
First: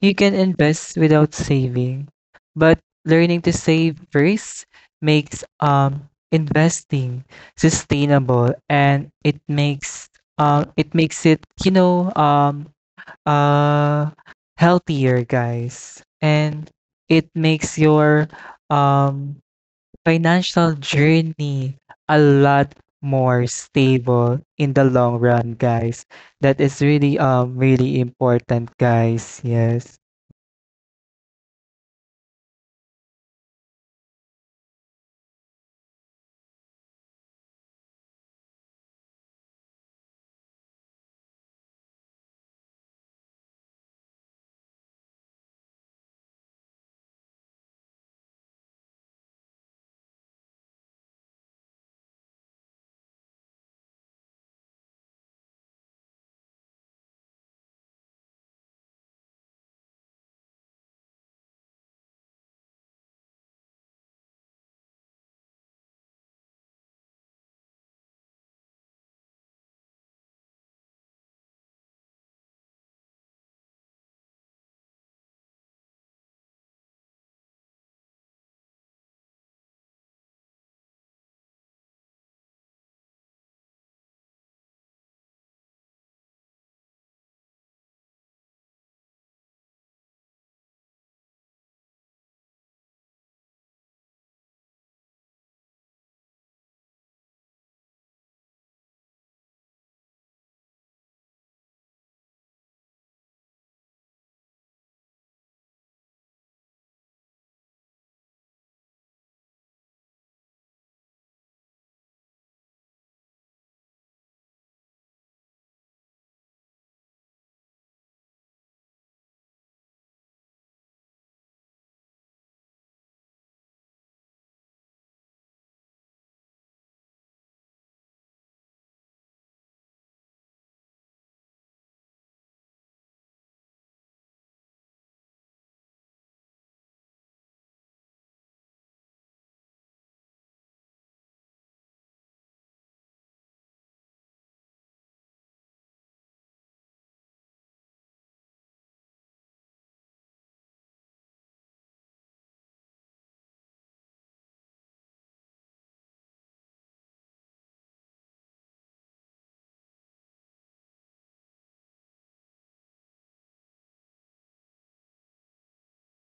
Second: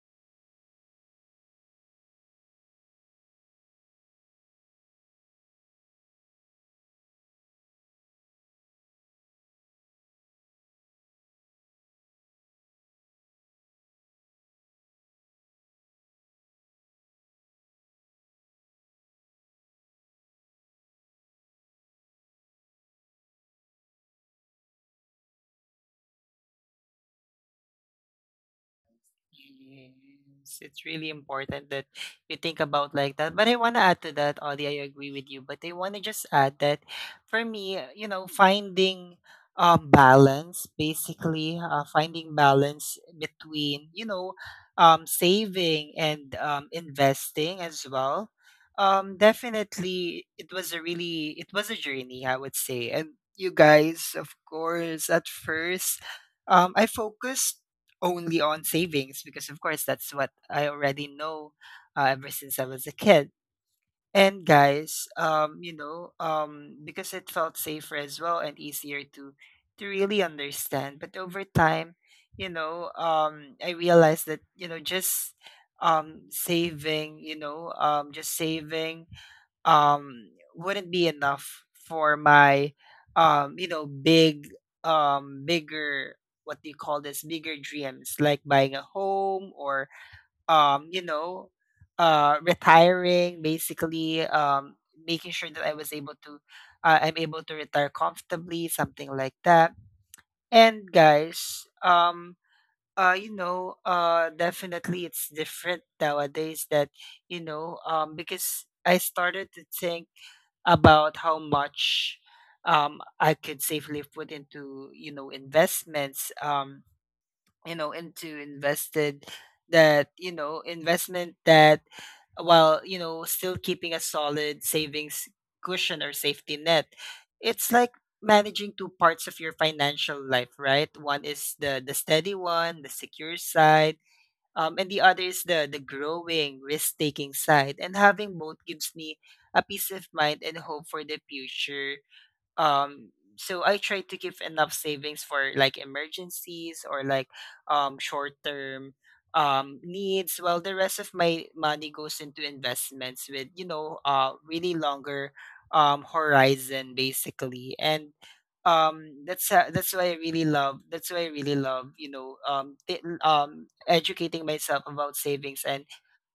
you can invest without saving. But learning to save first makes investing sustainable, and it makes it makes it, you know, uh healthier, guys. And it makes your um financial journey a lot more stable in the long run, guys. That is really really important, guys. yes
Yes, it's really important that you think about like that. But I want to add to that, Audie. I agree with you. But I want to just add that, for me, you know, finding, balance, basically, finding balance between, saving, and investing as well. Definitely, it was a journey, I would say. And you guys, of course, at first, I focused only on savings, because of course that's what I already know, ever since I was a kid. And guys, because it felt safer as well, and easier to really understand. But over time, I realized that just saving, just saving wouldn't be enough for my big bigger, what do you call this, bigger dreams like buying a home or um you know retiring basically, making sure that I'm able to retire comfortably, something like that. And guys, definitely it's different nowadays that, because I started to think about how much, I could safely put into, you know, investments, you know into invested that you know investment that, while still keeping a solid savings cushion or safety net. It's like managing two parts of your financial life, right? One is the steady one, the secure side, and the other is the growing, risk taking side. And having both gives me a peace of mind and hope for the future. Um so I try to give enough savings for like emergencies, or like short term needs, while the rest of my money goes into investments with really longer horizon basically. And that's why I really love, that's why I really love, educating myself about savings and,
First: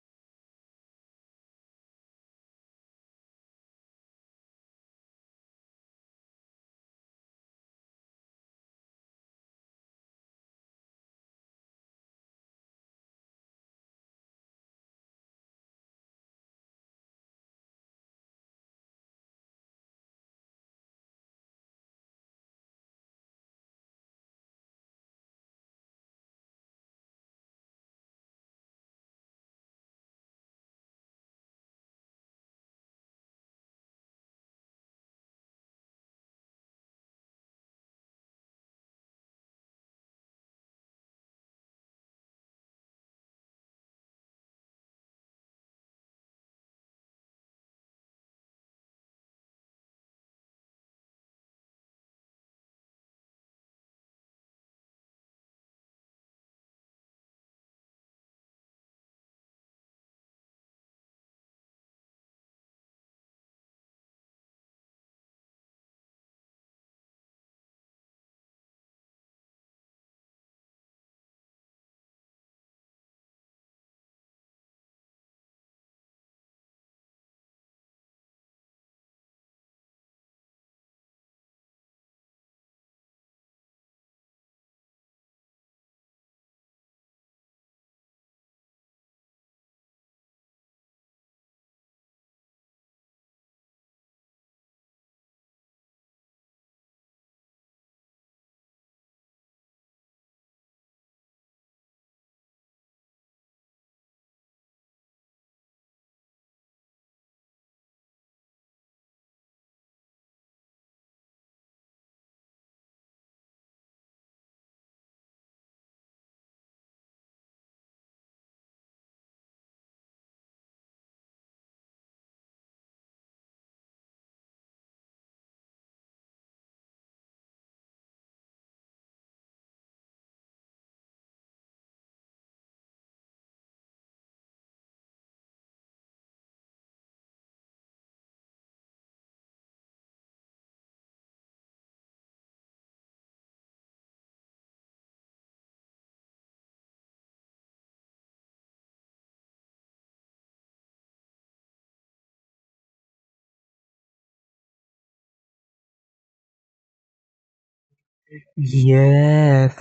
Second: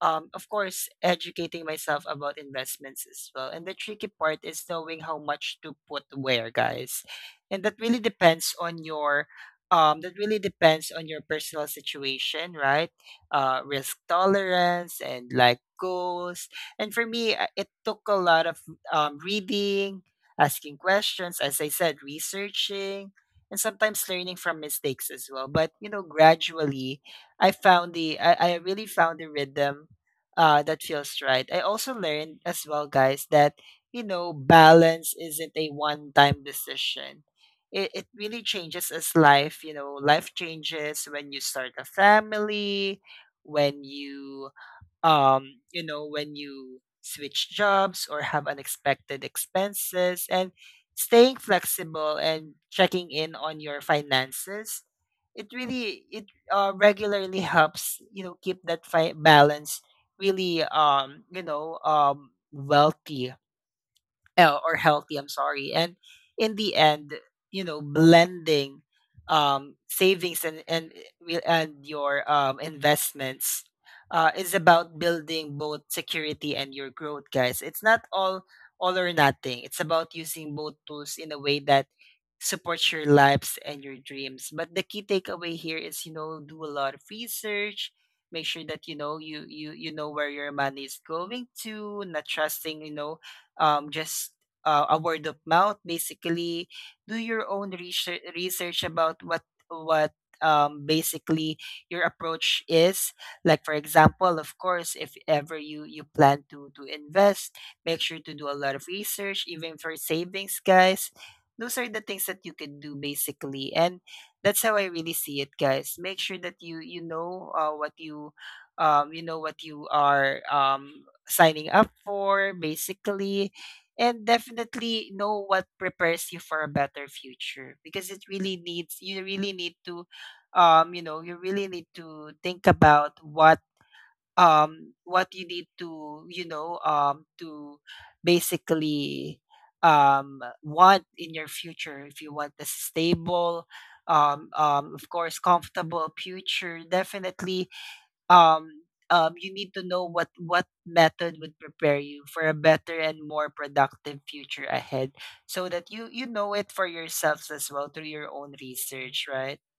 of course, educating myself about investments as well. And the tricky part is knowing how much to put where, guys. And that really depends on your, that really depends on your personal situation, right? Risk tolerance and like goals. And for me, it took a lot of reading, asking questions, as I said, researching. And sometimes learning from mistakes as well. But you know, gradually, I really found the rhythm that feels right. I also learned as well, guys, that you know balance isn't a one-time decision. It really changes as life. You know, life changes when you start a family, when you, when you switch jobs or have unexpected expenses. And staying flexible and checking in on your finances, it really it regularly helps you know keep that balance really wealthy, or healthy, I'm sorry. And in the end, you know, blending, savings and, and your, investments, is about building both security and your growth, guys. It's not all, all or nothing. It's about using both tools in a way that supports your lives and your dreams. But the key takeaway here is, you know, do a lot of research. Make sure that you know where your money is going to, not trusting, you know, just a word of mouth basically. Do your own research, research about what, basically, your approach is. Like for example, of course, if ever you plan to invest, make sure to do a lot of research, even for savings, guys. Those are the things that you can do basically. And that's how I really see it, guys. Make sure that what you, you know what you are, signing up for, basically, and definitely know what prepares you for a better future, because it really needs, you really need to, you really need to think about what, what you need to, basically, want in your future. If you want a stable, of course, comfortable future, definitely, um you need to know what method would prepare you for a better and more productive future ahead, so that you know it for yourselves as well through your own research, right?
Yes,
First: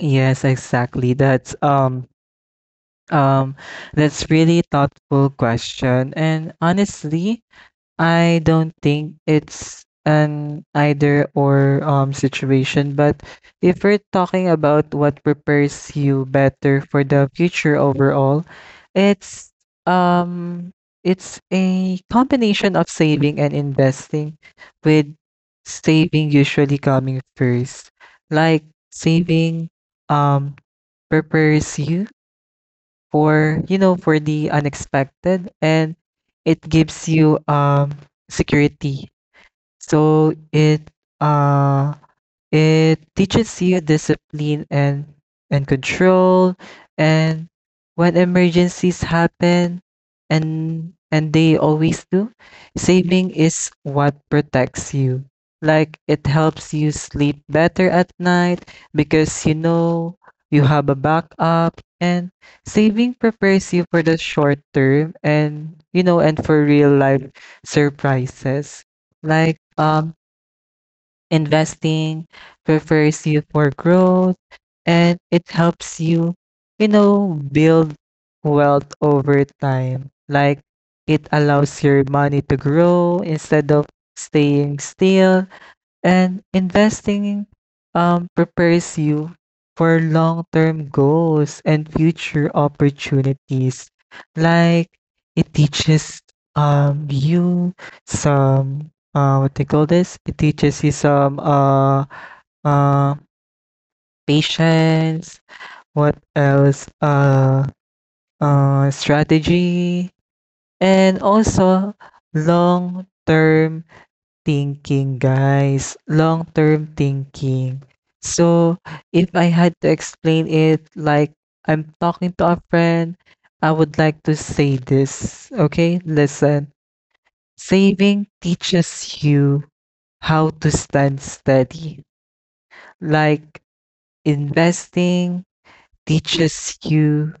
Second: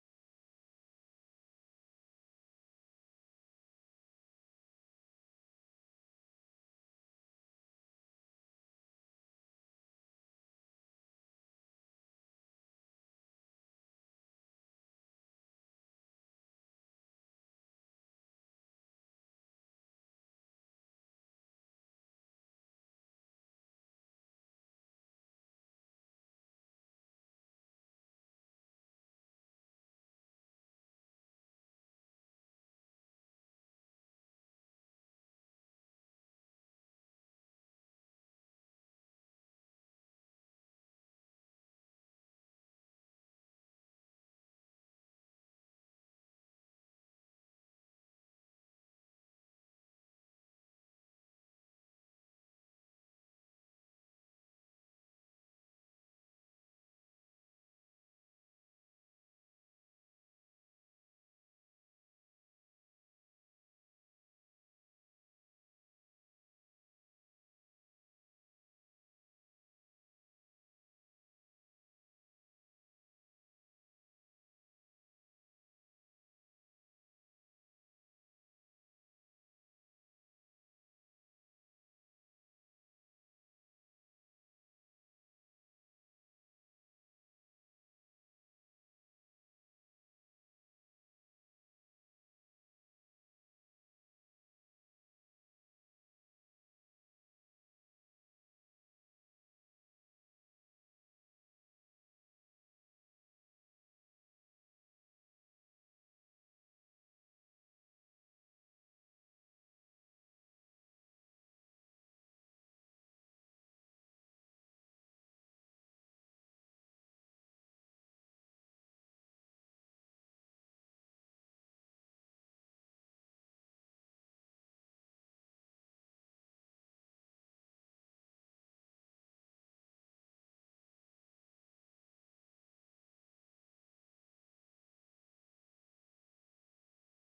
yes, exactly. Um that's really thoughtful question. And honestly, I don't think it's an either or situation, but if we're talking about what prepares you better for the future overall, it's um it's a combination of saving and investing, with saving usually coming first. Like, saving um prepares you for, you know, for the unexpected, and it gives you security. So uh it teaches you discipline, and control. And when emergencies happen, and they always do, saving is what protects you. Like, it helps you sleep better at night because you know you have a backup. And saving prepares you for the short term, and you know, and for real life surprises. Like um Investing prepares you for growth, and it helps you, you know, build wealth over time. Like, it allows your money to grow instead of staying still. And investing, prepares you for long term goals and future opportunities. Like, it teaches, you some, what they call this? It teaches you some, uh, patience, what else? Strategy, and also long term thinking, guys. Long-term thinking. So, if I had to explain it like I'm talking to a friend, I would like to say this. Okay, listen. Saving teaches you how to stand steady. Like, investing teaches you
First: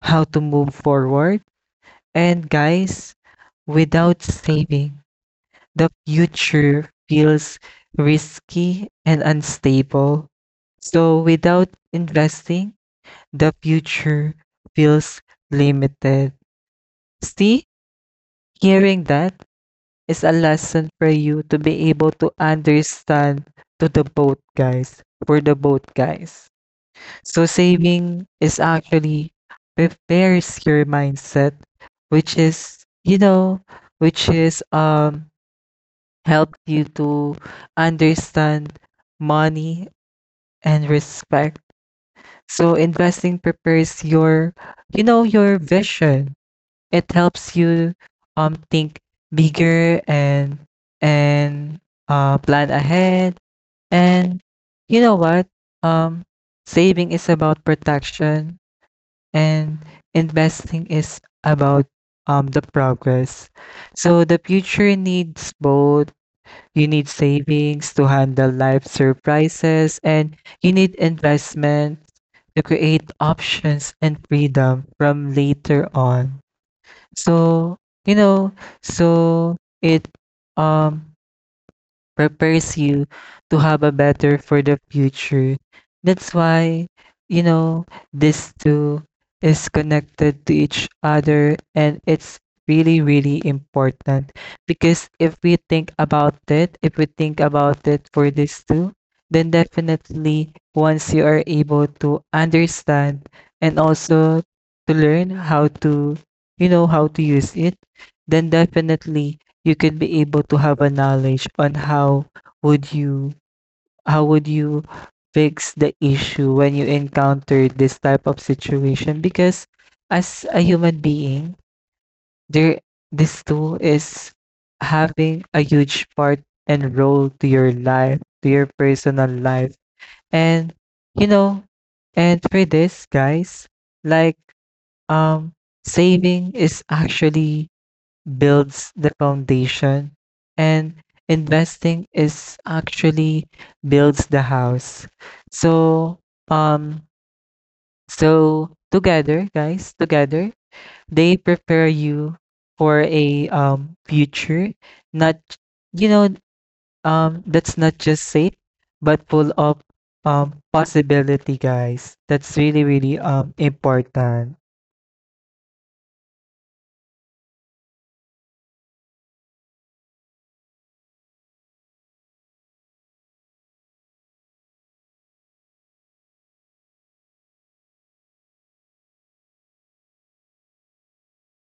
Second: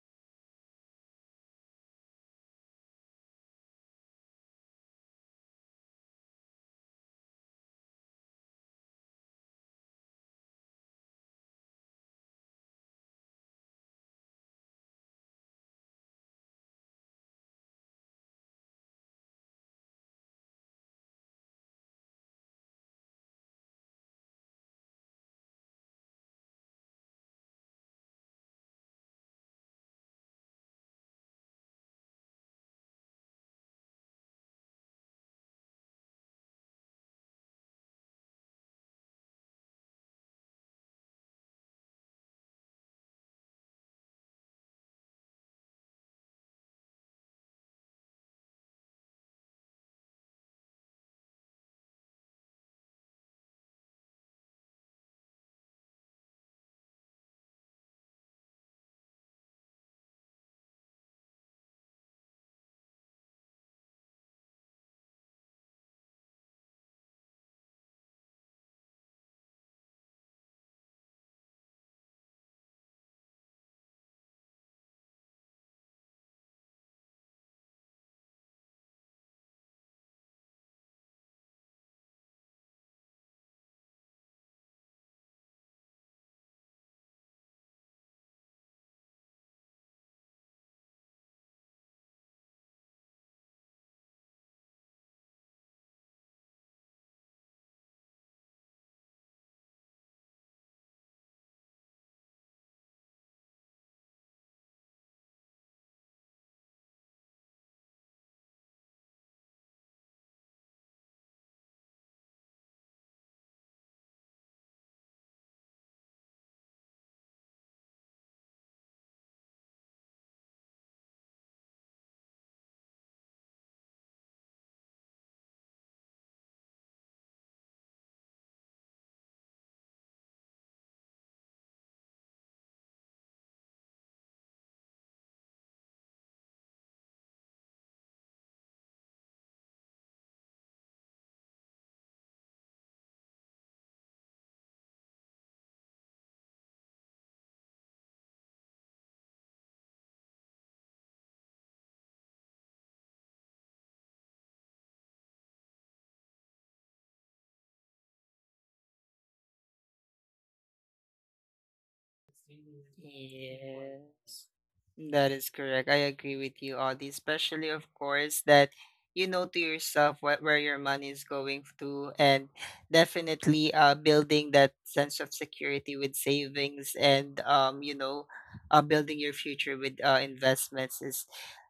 how to move forward. And guys, without saving, the future feels risky and unstable. So without investing, the future feels limited. See, hearing that is a lesson for you to be able to understand to the boat guys, for the boat guys. So saving is actually prepares your mindset, which is, you know, which is helped you to understand money and respect. So investing prepares your, you know, your vision. It helps you think bigger, and and plan ahead. And you know what? Um Saving is about protection, and investing is about the progress. So the future needs both. You need savings to handle life surprises, and you need investment to create options and freedom from later on. So, you know, so it um prepares you to have a better for the future. That's why, you know, this two is connected to each other, and it's really, really important. Because if we think about it, if we think about it for these two, then definitely once you are able to understand and also to learn how to, you know, how to use it, then definitely you could be able to have a knowledge on would you how would you fix the issue when you encounter this type of situation, because as a human being, there this tool is having a huge part and role to your life, to your personal life. And, you know, and for this, guys, like, um saving is actually builds the foundation, and investing is actually builds the house. So um so together, guys, together they prepare you for a future, not, you know, that's not just safe, but full of possibility, guys. That's really really
Yes.
important.
That is correct. I agree with you, Audie. Especially, of course, that you know to yourself what, where your money is going to, and definitely, building that sense of security with savings, and, you know, building your future with, investments is,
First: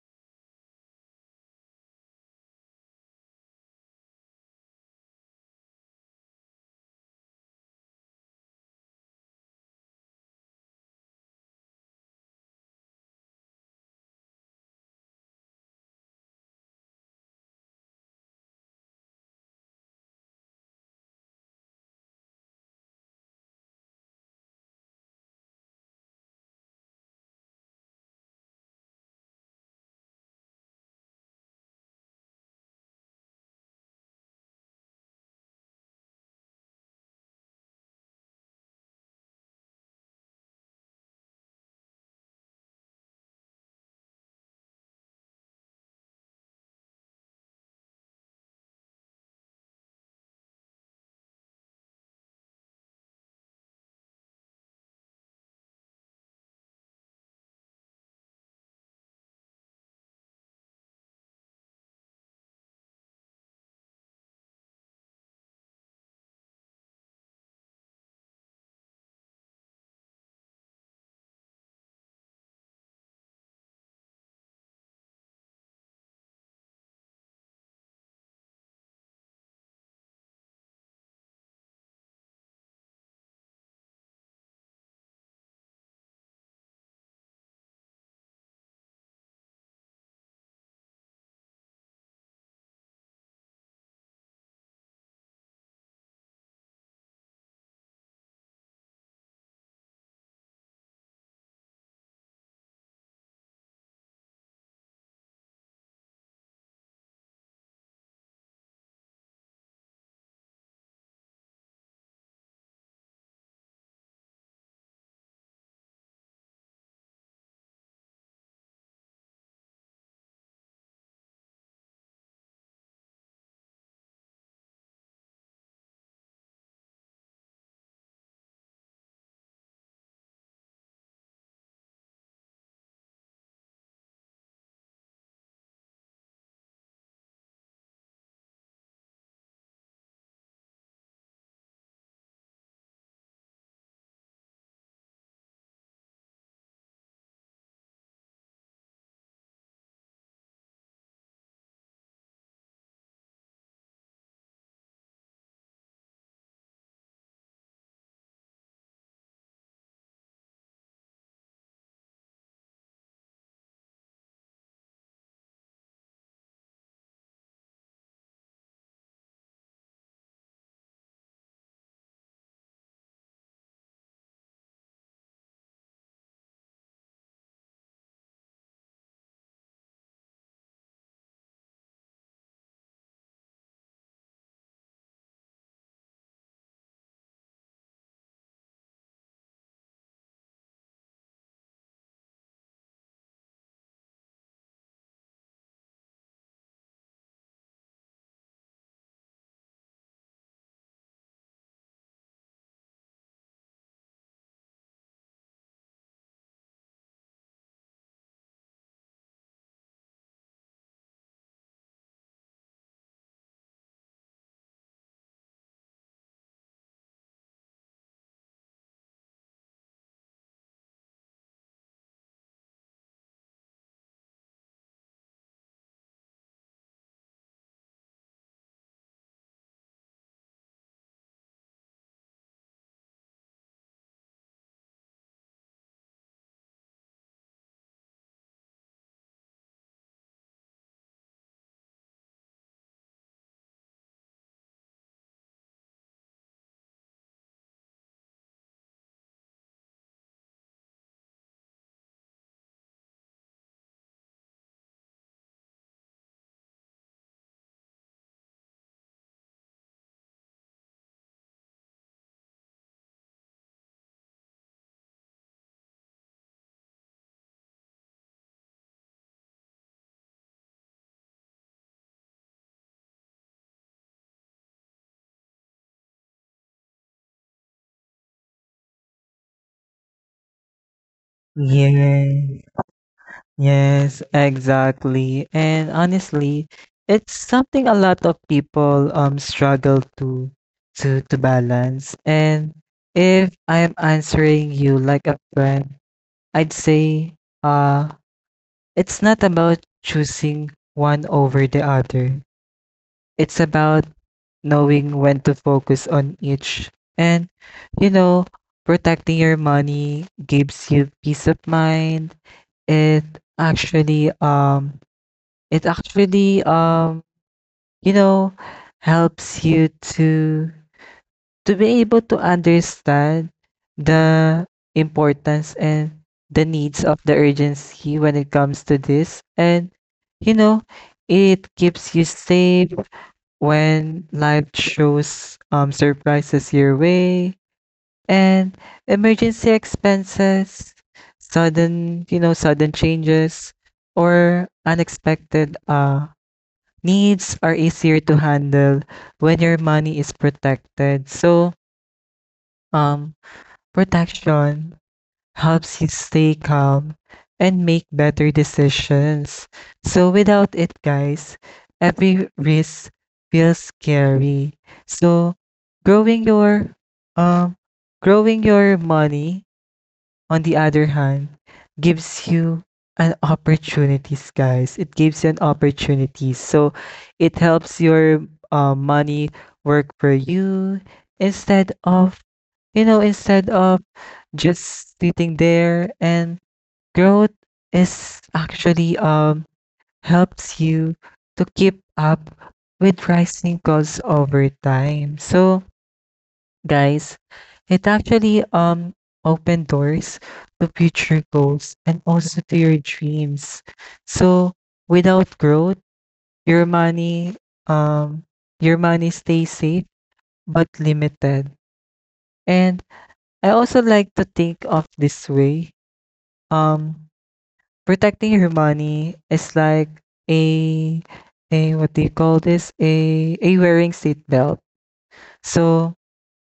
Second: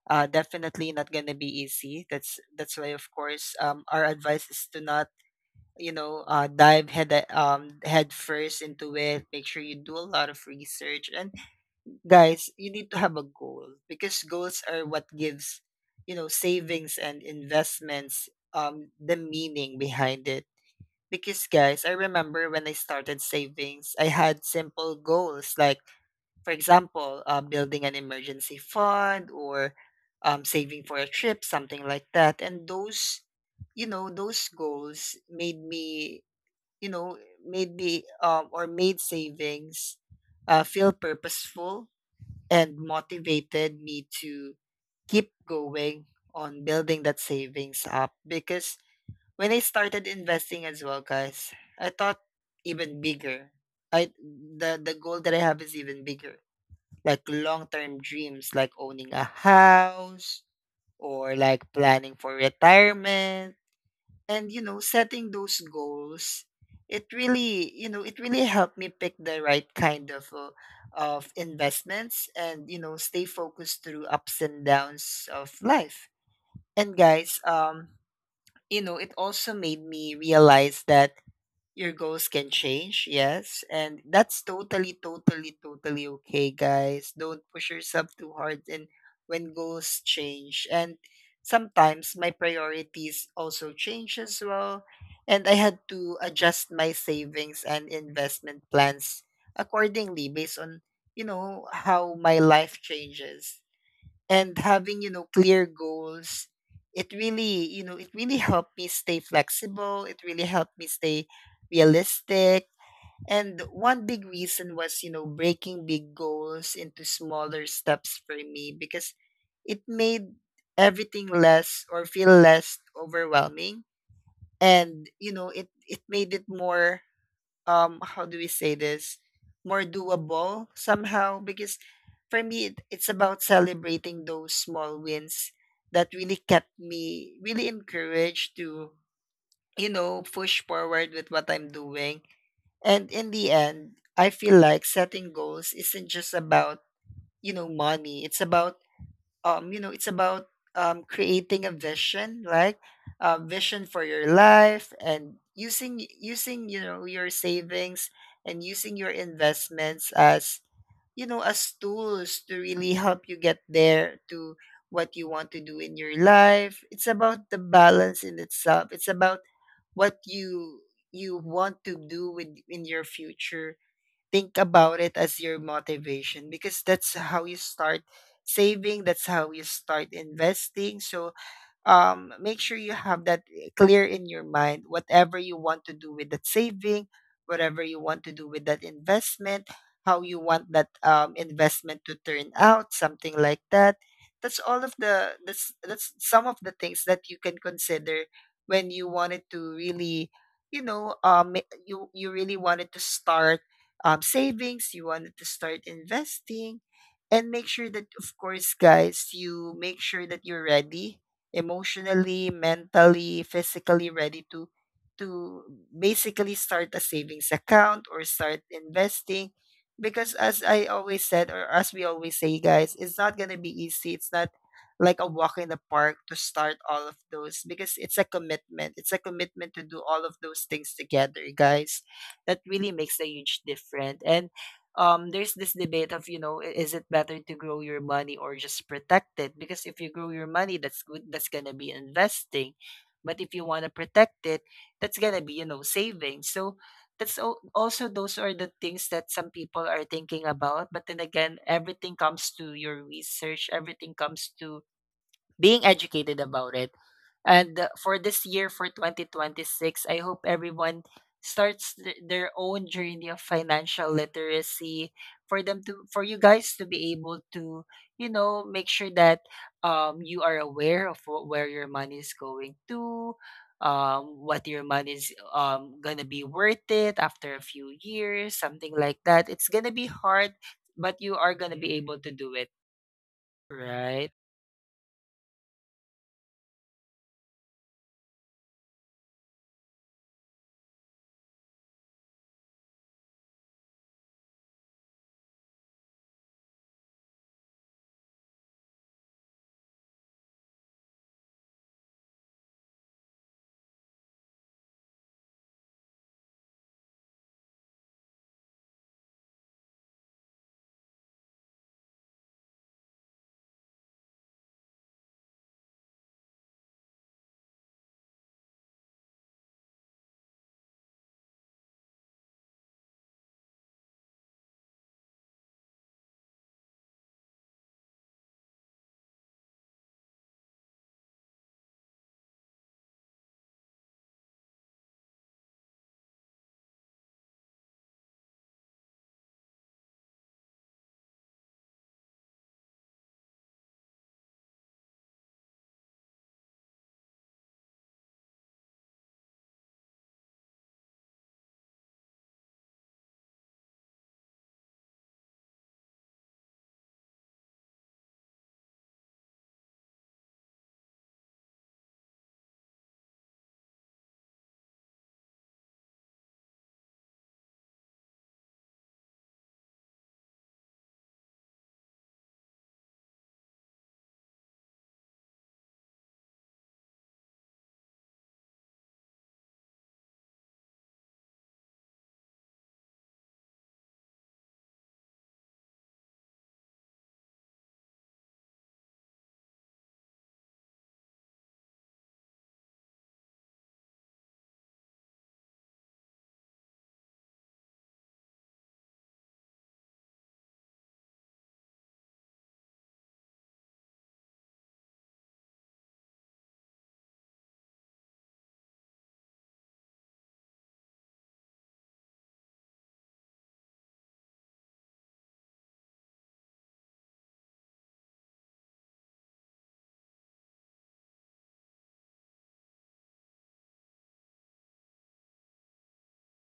definitely not going to be easy. That's why, of course, our advice is to not, you know, dive head first into it. Make sure you do a lot of research. And guys, you need to have a goal, because goals are what gives, you know, savings and investments the meaning behind it. Because guys, I remember when I started savings, I had simple goals, like for example, building an emergency fund, or saving for a trip, something like that. And those, you know, those goals made me, you know, made me, or made savings, feel purposeful and motivated me to keep going on building that savings up. Because when I started investing as well, guys, I thought even bigger. I the goal that I have is even bigger. Like long-term dreams like owning a house, or like planning for retirement. And you know, setting those goals, it really, you know, it really helped me pick the right kind of, of investments, and you know, stay focused through ups and downs of life. And guys, you know, it also made me realize that your goals can change, yes. And that's totally, totally, totally okay, guys. Don't push yourself too hard and when goals change. And sometimes my priorities also change as well. And I had to adjust my savings and investment plans accordingly based on, you know, how my life changes. And having, you know, clear goals, it really, you know, it really helped me stay flexible, it really helped me stay realistic. And one big reason was, you know, breaking big goals into smaller steps for me, because it made everything less, or feel less overwhelming. And you know, it made it more, how do we say this, more doable somehow. Because for me, it's about celebrating those small wins that really kept me really encouraged to, you know, push forward with what I'm doing. And in the end, I feel like setting goals isn't just about, you know, money. It's about, you know, it's about, creating a vision, like a vision for your life, and using you know your savings, and using your investments as, you know, as tools to really help you get there to what you want to do in your life. It's about the balance in itself. It's about what you want to do with in your future. Think about it as your motivation, because that's how you start saving, that's how you start investing. So make sure you have that, eh, clear in your mind, whatever you want to do with that saving, whatever you want to do with that investment, how you want that, investment to turn out, something like that. That's some of the things that you can consider when you wanted to really, you know, you, you really wanted to start, savings, you wanted to start investing. And make sure that of course, guys, you make sure that you're ready emotionally, mentally, physically ready to basically start a savings account or start investing. Because as I always said, or as we always say, guys, it's not going to be easy. It's not like a walk in the park to start all of those, because it's a commitment. It's a commitment to do all of those things together, guys. That really makes a huge difference. And there's this debate of, you know, is it better to grow your money or just protect it? Because if you grow your money, that's good, that's going to be investing. But if you want to protect it, that's going to be, you know, saving. So also, those are the things that some people are thinking about. But then again, everything comes to your research, everything comes to being educated about it. And for this year, for 2026, I hope everyone starts their own journey of financial literacy, for them to, for you guys to be able to, you know, make sure that you are aware of where your money is going to, what your money is gonna be worth it after a few years, something like that. It's gonna be hard, but you are gonna be able
Yeah.
to do it,
Yes,
right?
exactly. And honestly, it's something a lot of people struggle to balance. And if I'm answering you like a friend, I'd say, uh it's not about choosing one over the other. It's about knowing when to focus on each. And you know, protecting your money gives you peace of mind. It actually um it actually, you know, helps you to to be able to understand the importance and the needs of the urgency when it comes to this. And you know, it keeps you safe when life shows surprises your way. And emergency expenses, sudden, you know, sudden changes, or unexpected needs are easier to handle when your money is protected. So, um, protection helps you stay calm and make better decisions. So, without it, guys, every risk feels scary. So, growing your, um, money on the other hand, gives you an opportunities, guys. It gives you an opportunities. So it helps your, money work for you instead of, you know, instead of just sitting there. And growth is actually helps you to keep up with rising costs over time. So guys, it actually opened doors to future goals, and also to your dreams. So without growth, your money um your money stays safe but limited. And I also like to think of this way. Um Protecting your money is like a a what do you call this? A wearing seatbelt. So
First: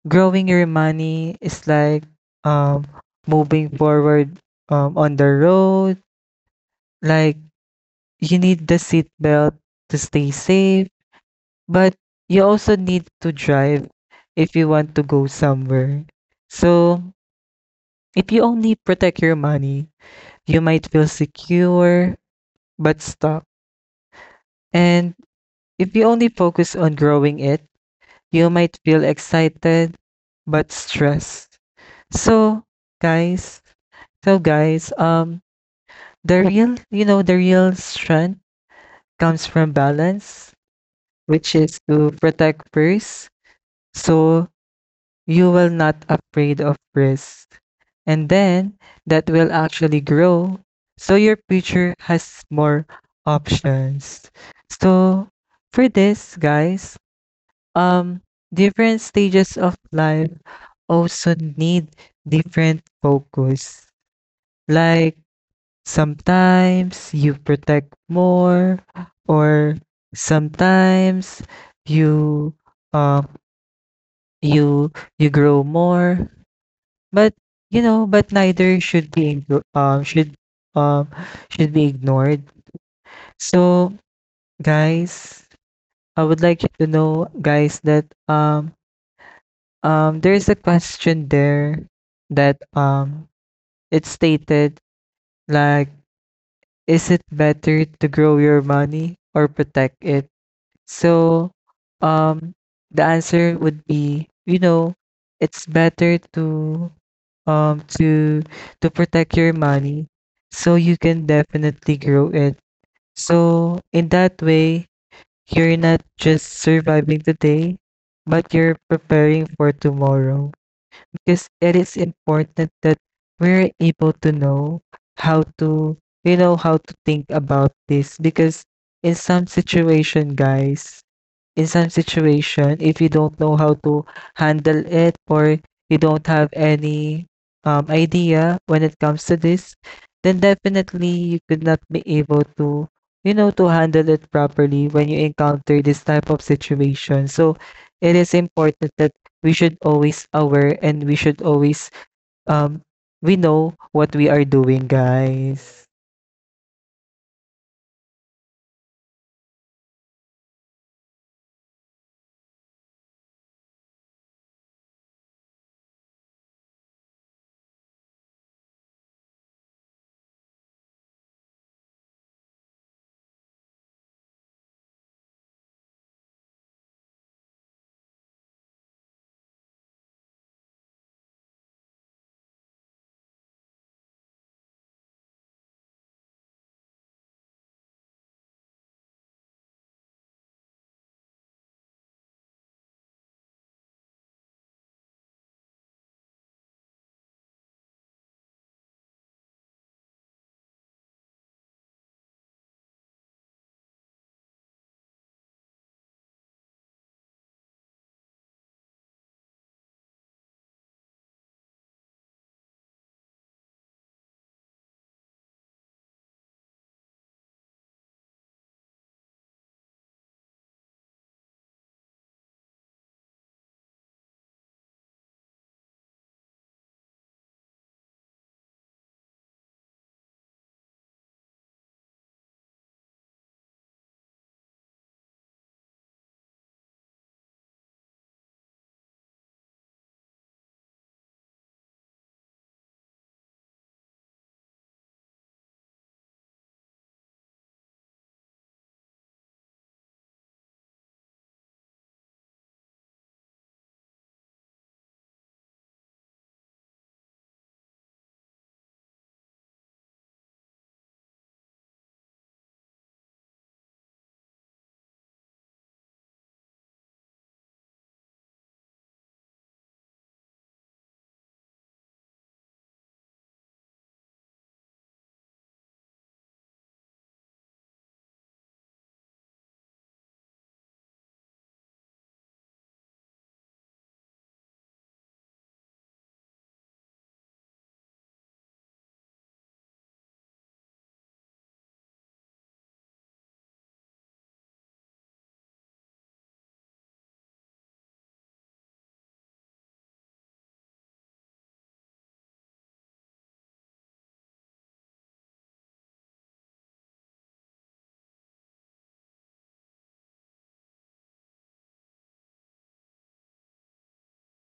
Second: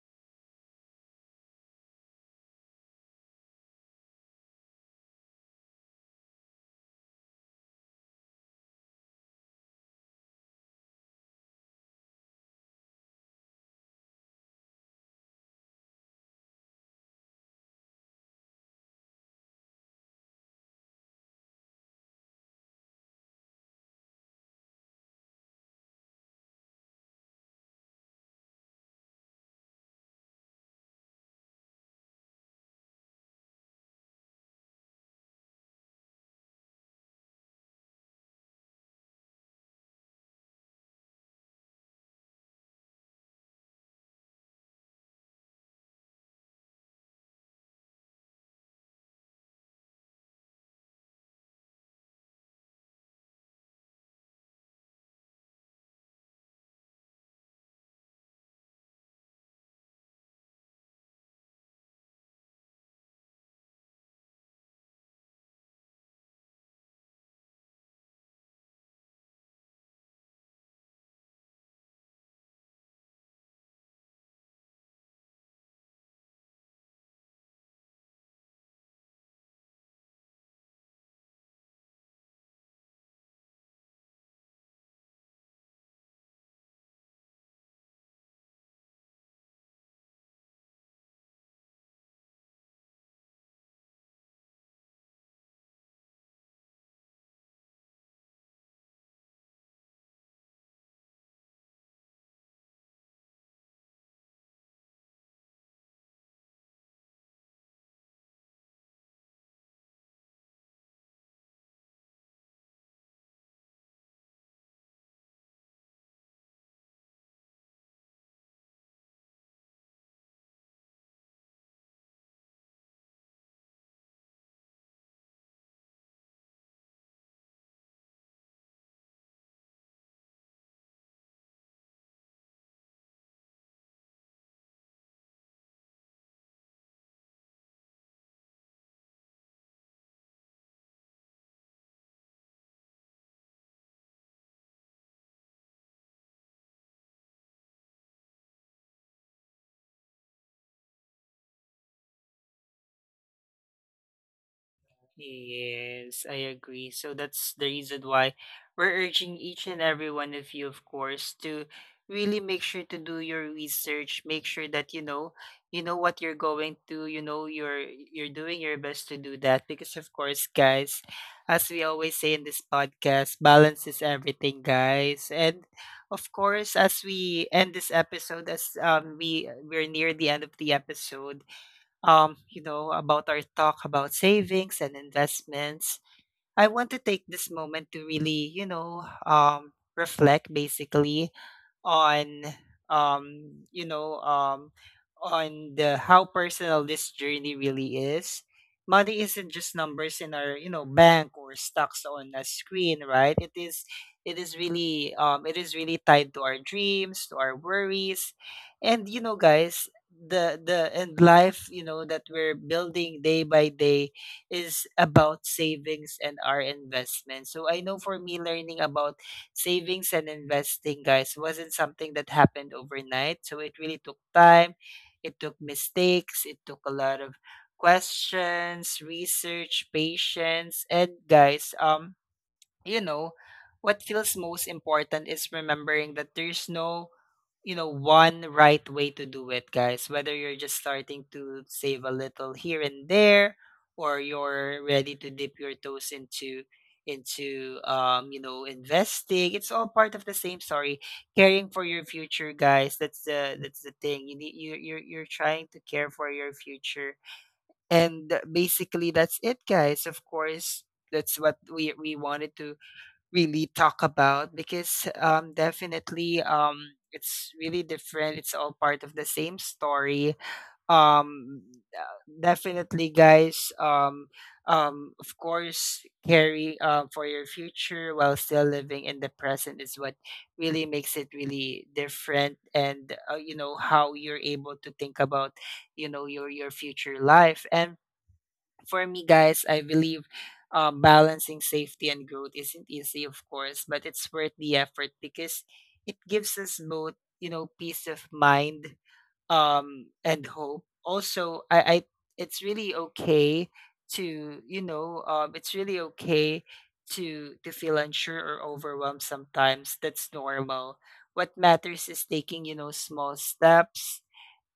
growing your money is like um moving forward on the road. Like, you need the seatbelt to stay safe, but you also need to drive if you want to go somewhere. So if you only protect your money, you might feel secure but stuck. And if you only focus on growing it, you might feel excited but stressed. So guys So guys, um the real, you know, the real strength comes from balance, which is to protect first, so you will not afraid of risk. And then that will actually grow, so your future has more options. So for this, guys, um different stages of life also need different focus. Like, sometimes you protect more, or sometimes you um you you grow more. But you know, but neither should be um should be ignored. So guys, I would like you to know, guys, that there is a question there that it stated like, is it better to grow your money or protect it? So, um, the answer would be, you know, it's better to um to to protect your money so you can definitely grow it. So in that way, you're not just surviving today, but you're preparing for tomorrow. Because it is important that we're able to know how to, you know, how to think about this. Because in some situation, guys, in some situation if you don't know how to handle it, or you don't have any, idea when it comes to this, then definitely you could not be able to, you know, to handle it properly when you encounter this type of situation. So it is important that we should always aware, and we should always um we know what we are doing, guys.
Yes, I agree. So that's the reason why we're urging each and every one of you, of course, to really make sure to do your research, make sure that you know, you know what you're going to, you know you're doing your best to do that, because of course, guys, as we always say in this podcast, balance is everything, guys. And of course, as we end this episode, as we we're near the end of the episode, you know, about our talk about savings and investments. I want to take this moment to really, you know, reflect basically on, you know, on the how personal this journey really is. Money isn't just numbers in our, you know, bank or stocks on a screen, right? It is really, it is really tied to our dreams, to our worries, and guys, the and life, that we're building day by day is about savings and our investment. So I know for me, learning about savings and investing, guys, wasn't something that happened overnight. So it really took time, it took mistakes, it took a lot of questions, research, patience, and guys, you know, what feels most important is remembering that there's no one right way to do it, guys, whether you're just starting to save a little here and there, or you're ready to dip your toes into investing. It's all part of the same story, caring for your future, guys. That's the thing you need. You're trying to care for your future, and basically that's it, guys. Of course, that's what we wanted to really talk about, because definitely it's really different. It's all part of the same story. Um, Definitely, guys. Of course, carry for your future while still living in the present is what really makes it really different. And you know how you're able to think about, you know, your future life. And for me, guys, I believe balancing safety and growth isn't easy, of course, but it's worth the effort because it gives us both, you know, peace of mind and hope. Also, I, it's really okay to, it's really okay to feel unsure or overwhelmed sometimes. That's normal. What matters is taking, you know, small steps,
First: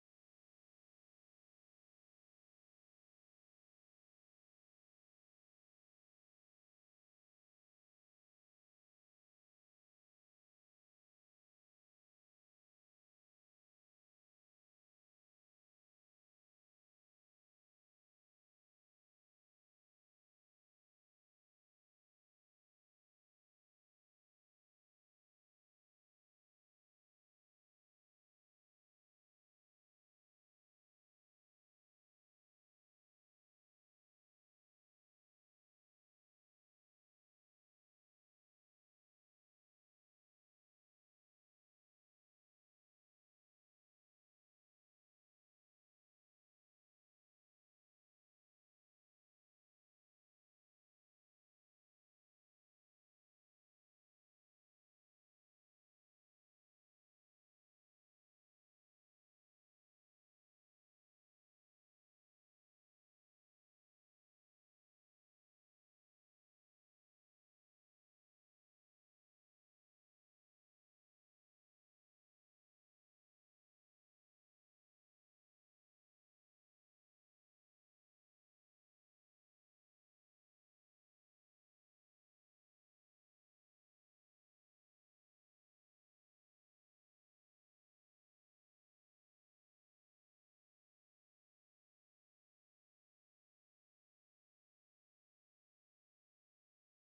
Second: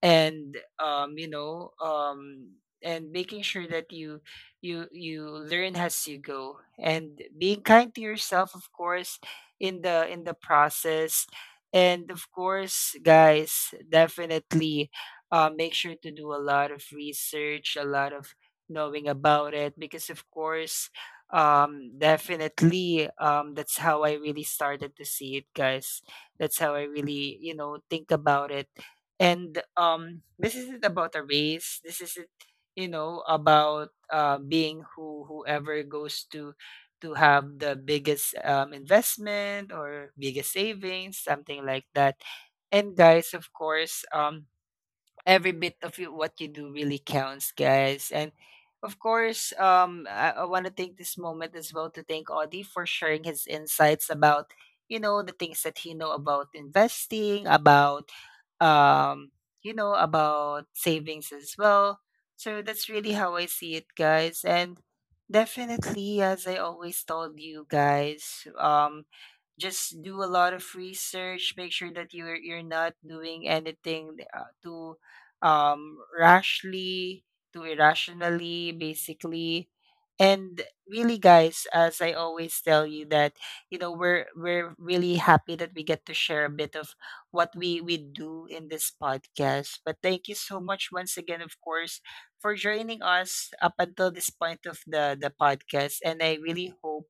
and um you know um and making sure that you learn as you go, and being kind to yourself, of course, in the process. And of course, guys, definitely, make sure to do a lot of research, a lot of knowing about it, because of course, definitely, that's how I really started to see it, guys. That's how I really, you know, think about it. And this isn't about a race. This isn't, you know, about being who, whoever goes to have the biggest investment or biggest savings, something like that. And guys, of course, every bit of you, what you do really counts, guys. And of course, I want to take this moment as well to thank Audie for sharing his insights about, you know, the things that he know about investing, about, um, you know, about savings as well. So that's really how I see it, guys. And definitely, as I always told you guys, just do a lot of research. Make sure that you're not doing anything to rashly, to irrationally, basically. And really, guys, as I always tell you that, you know, we're really happy that we get to share a bit of what we do in this podcast. But thank you so much once again, of course, for joining us up until this point of the podcast. And I really hope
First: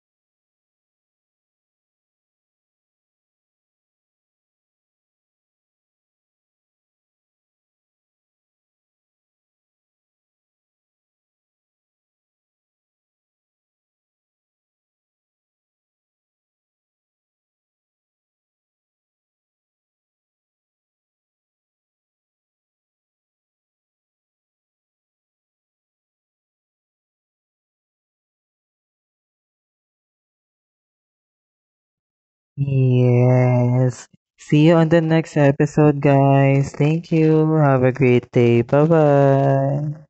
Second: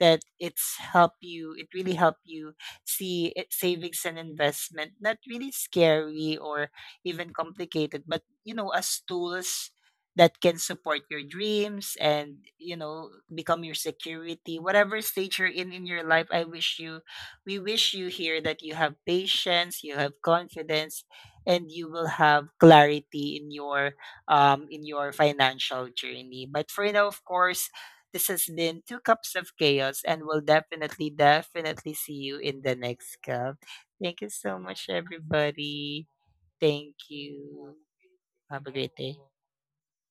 that it's help you. It really help you see it, savings and investment, not really scary or even complicated, but, you know, as tools that can support your dreams and, you know, become your security whatever stage you're in your life. I wish you, we wish you here, that you have patience, you have confidence, and you will have clarity in your financial journey. But for now, of course, this has been Two Cups of Chaos and we'll definitely see you in the next cup.
Yes.
Thank you so
See you
much,
on the next episode,
everybody.
guys.
Thank
Thank you.
you.
Have a great day.
Have a
Bye
great day.
bye.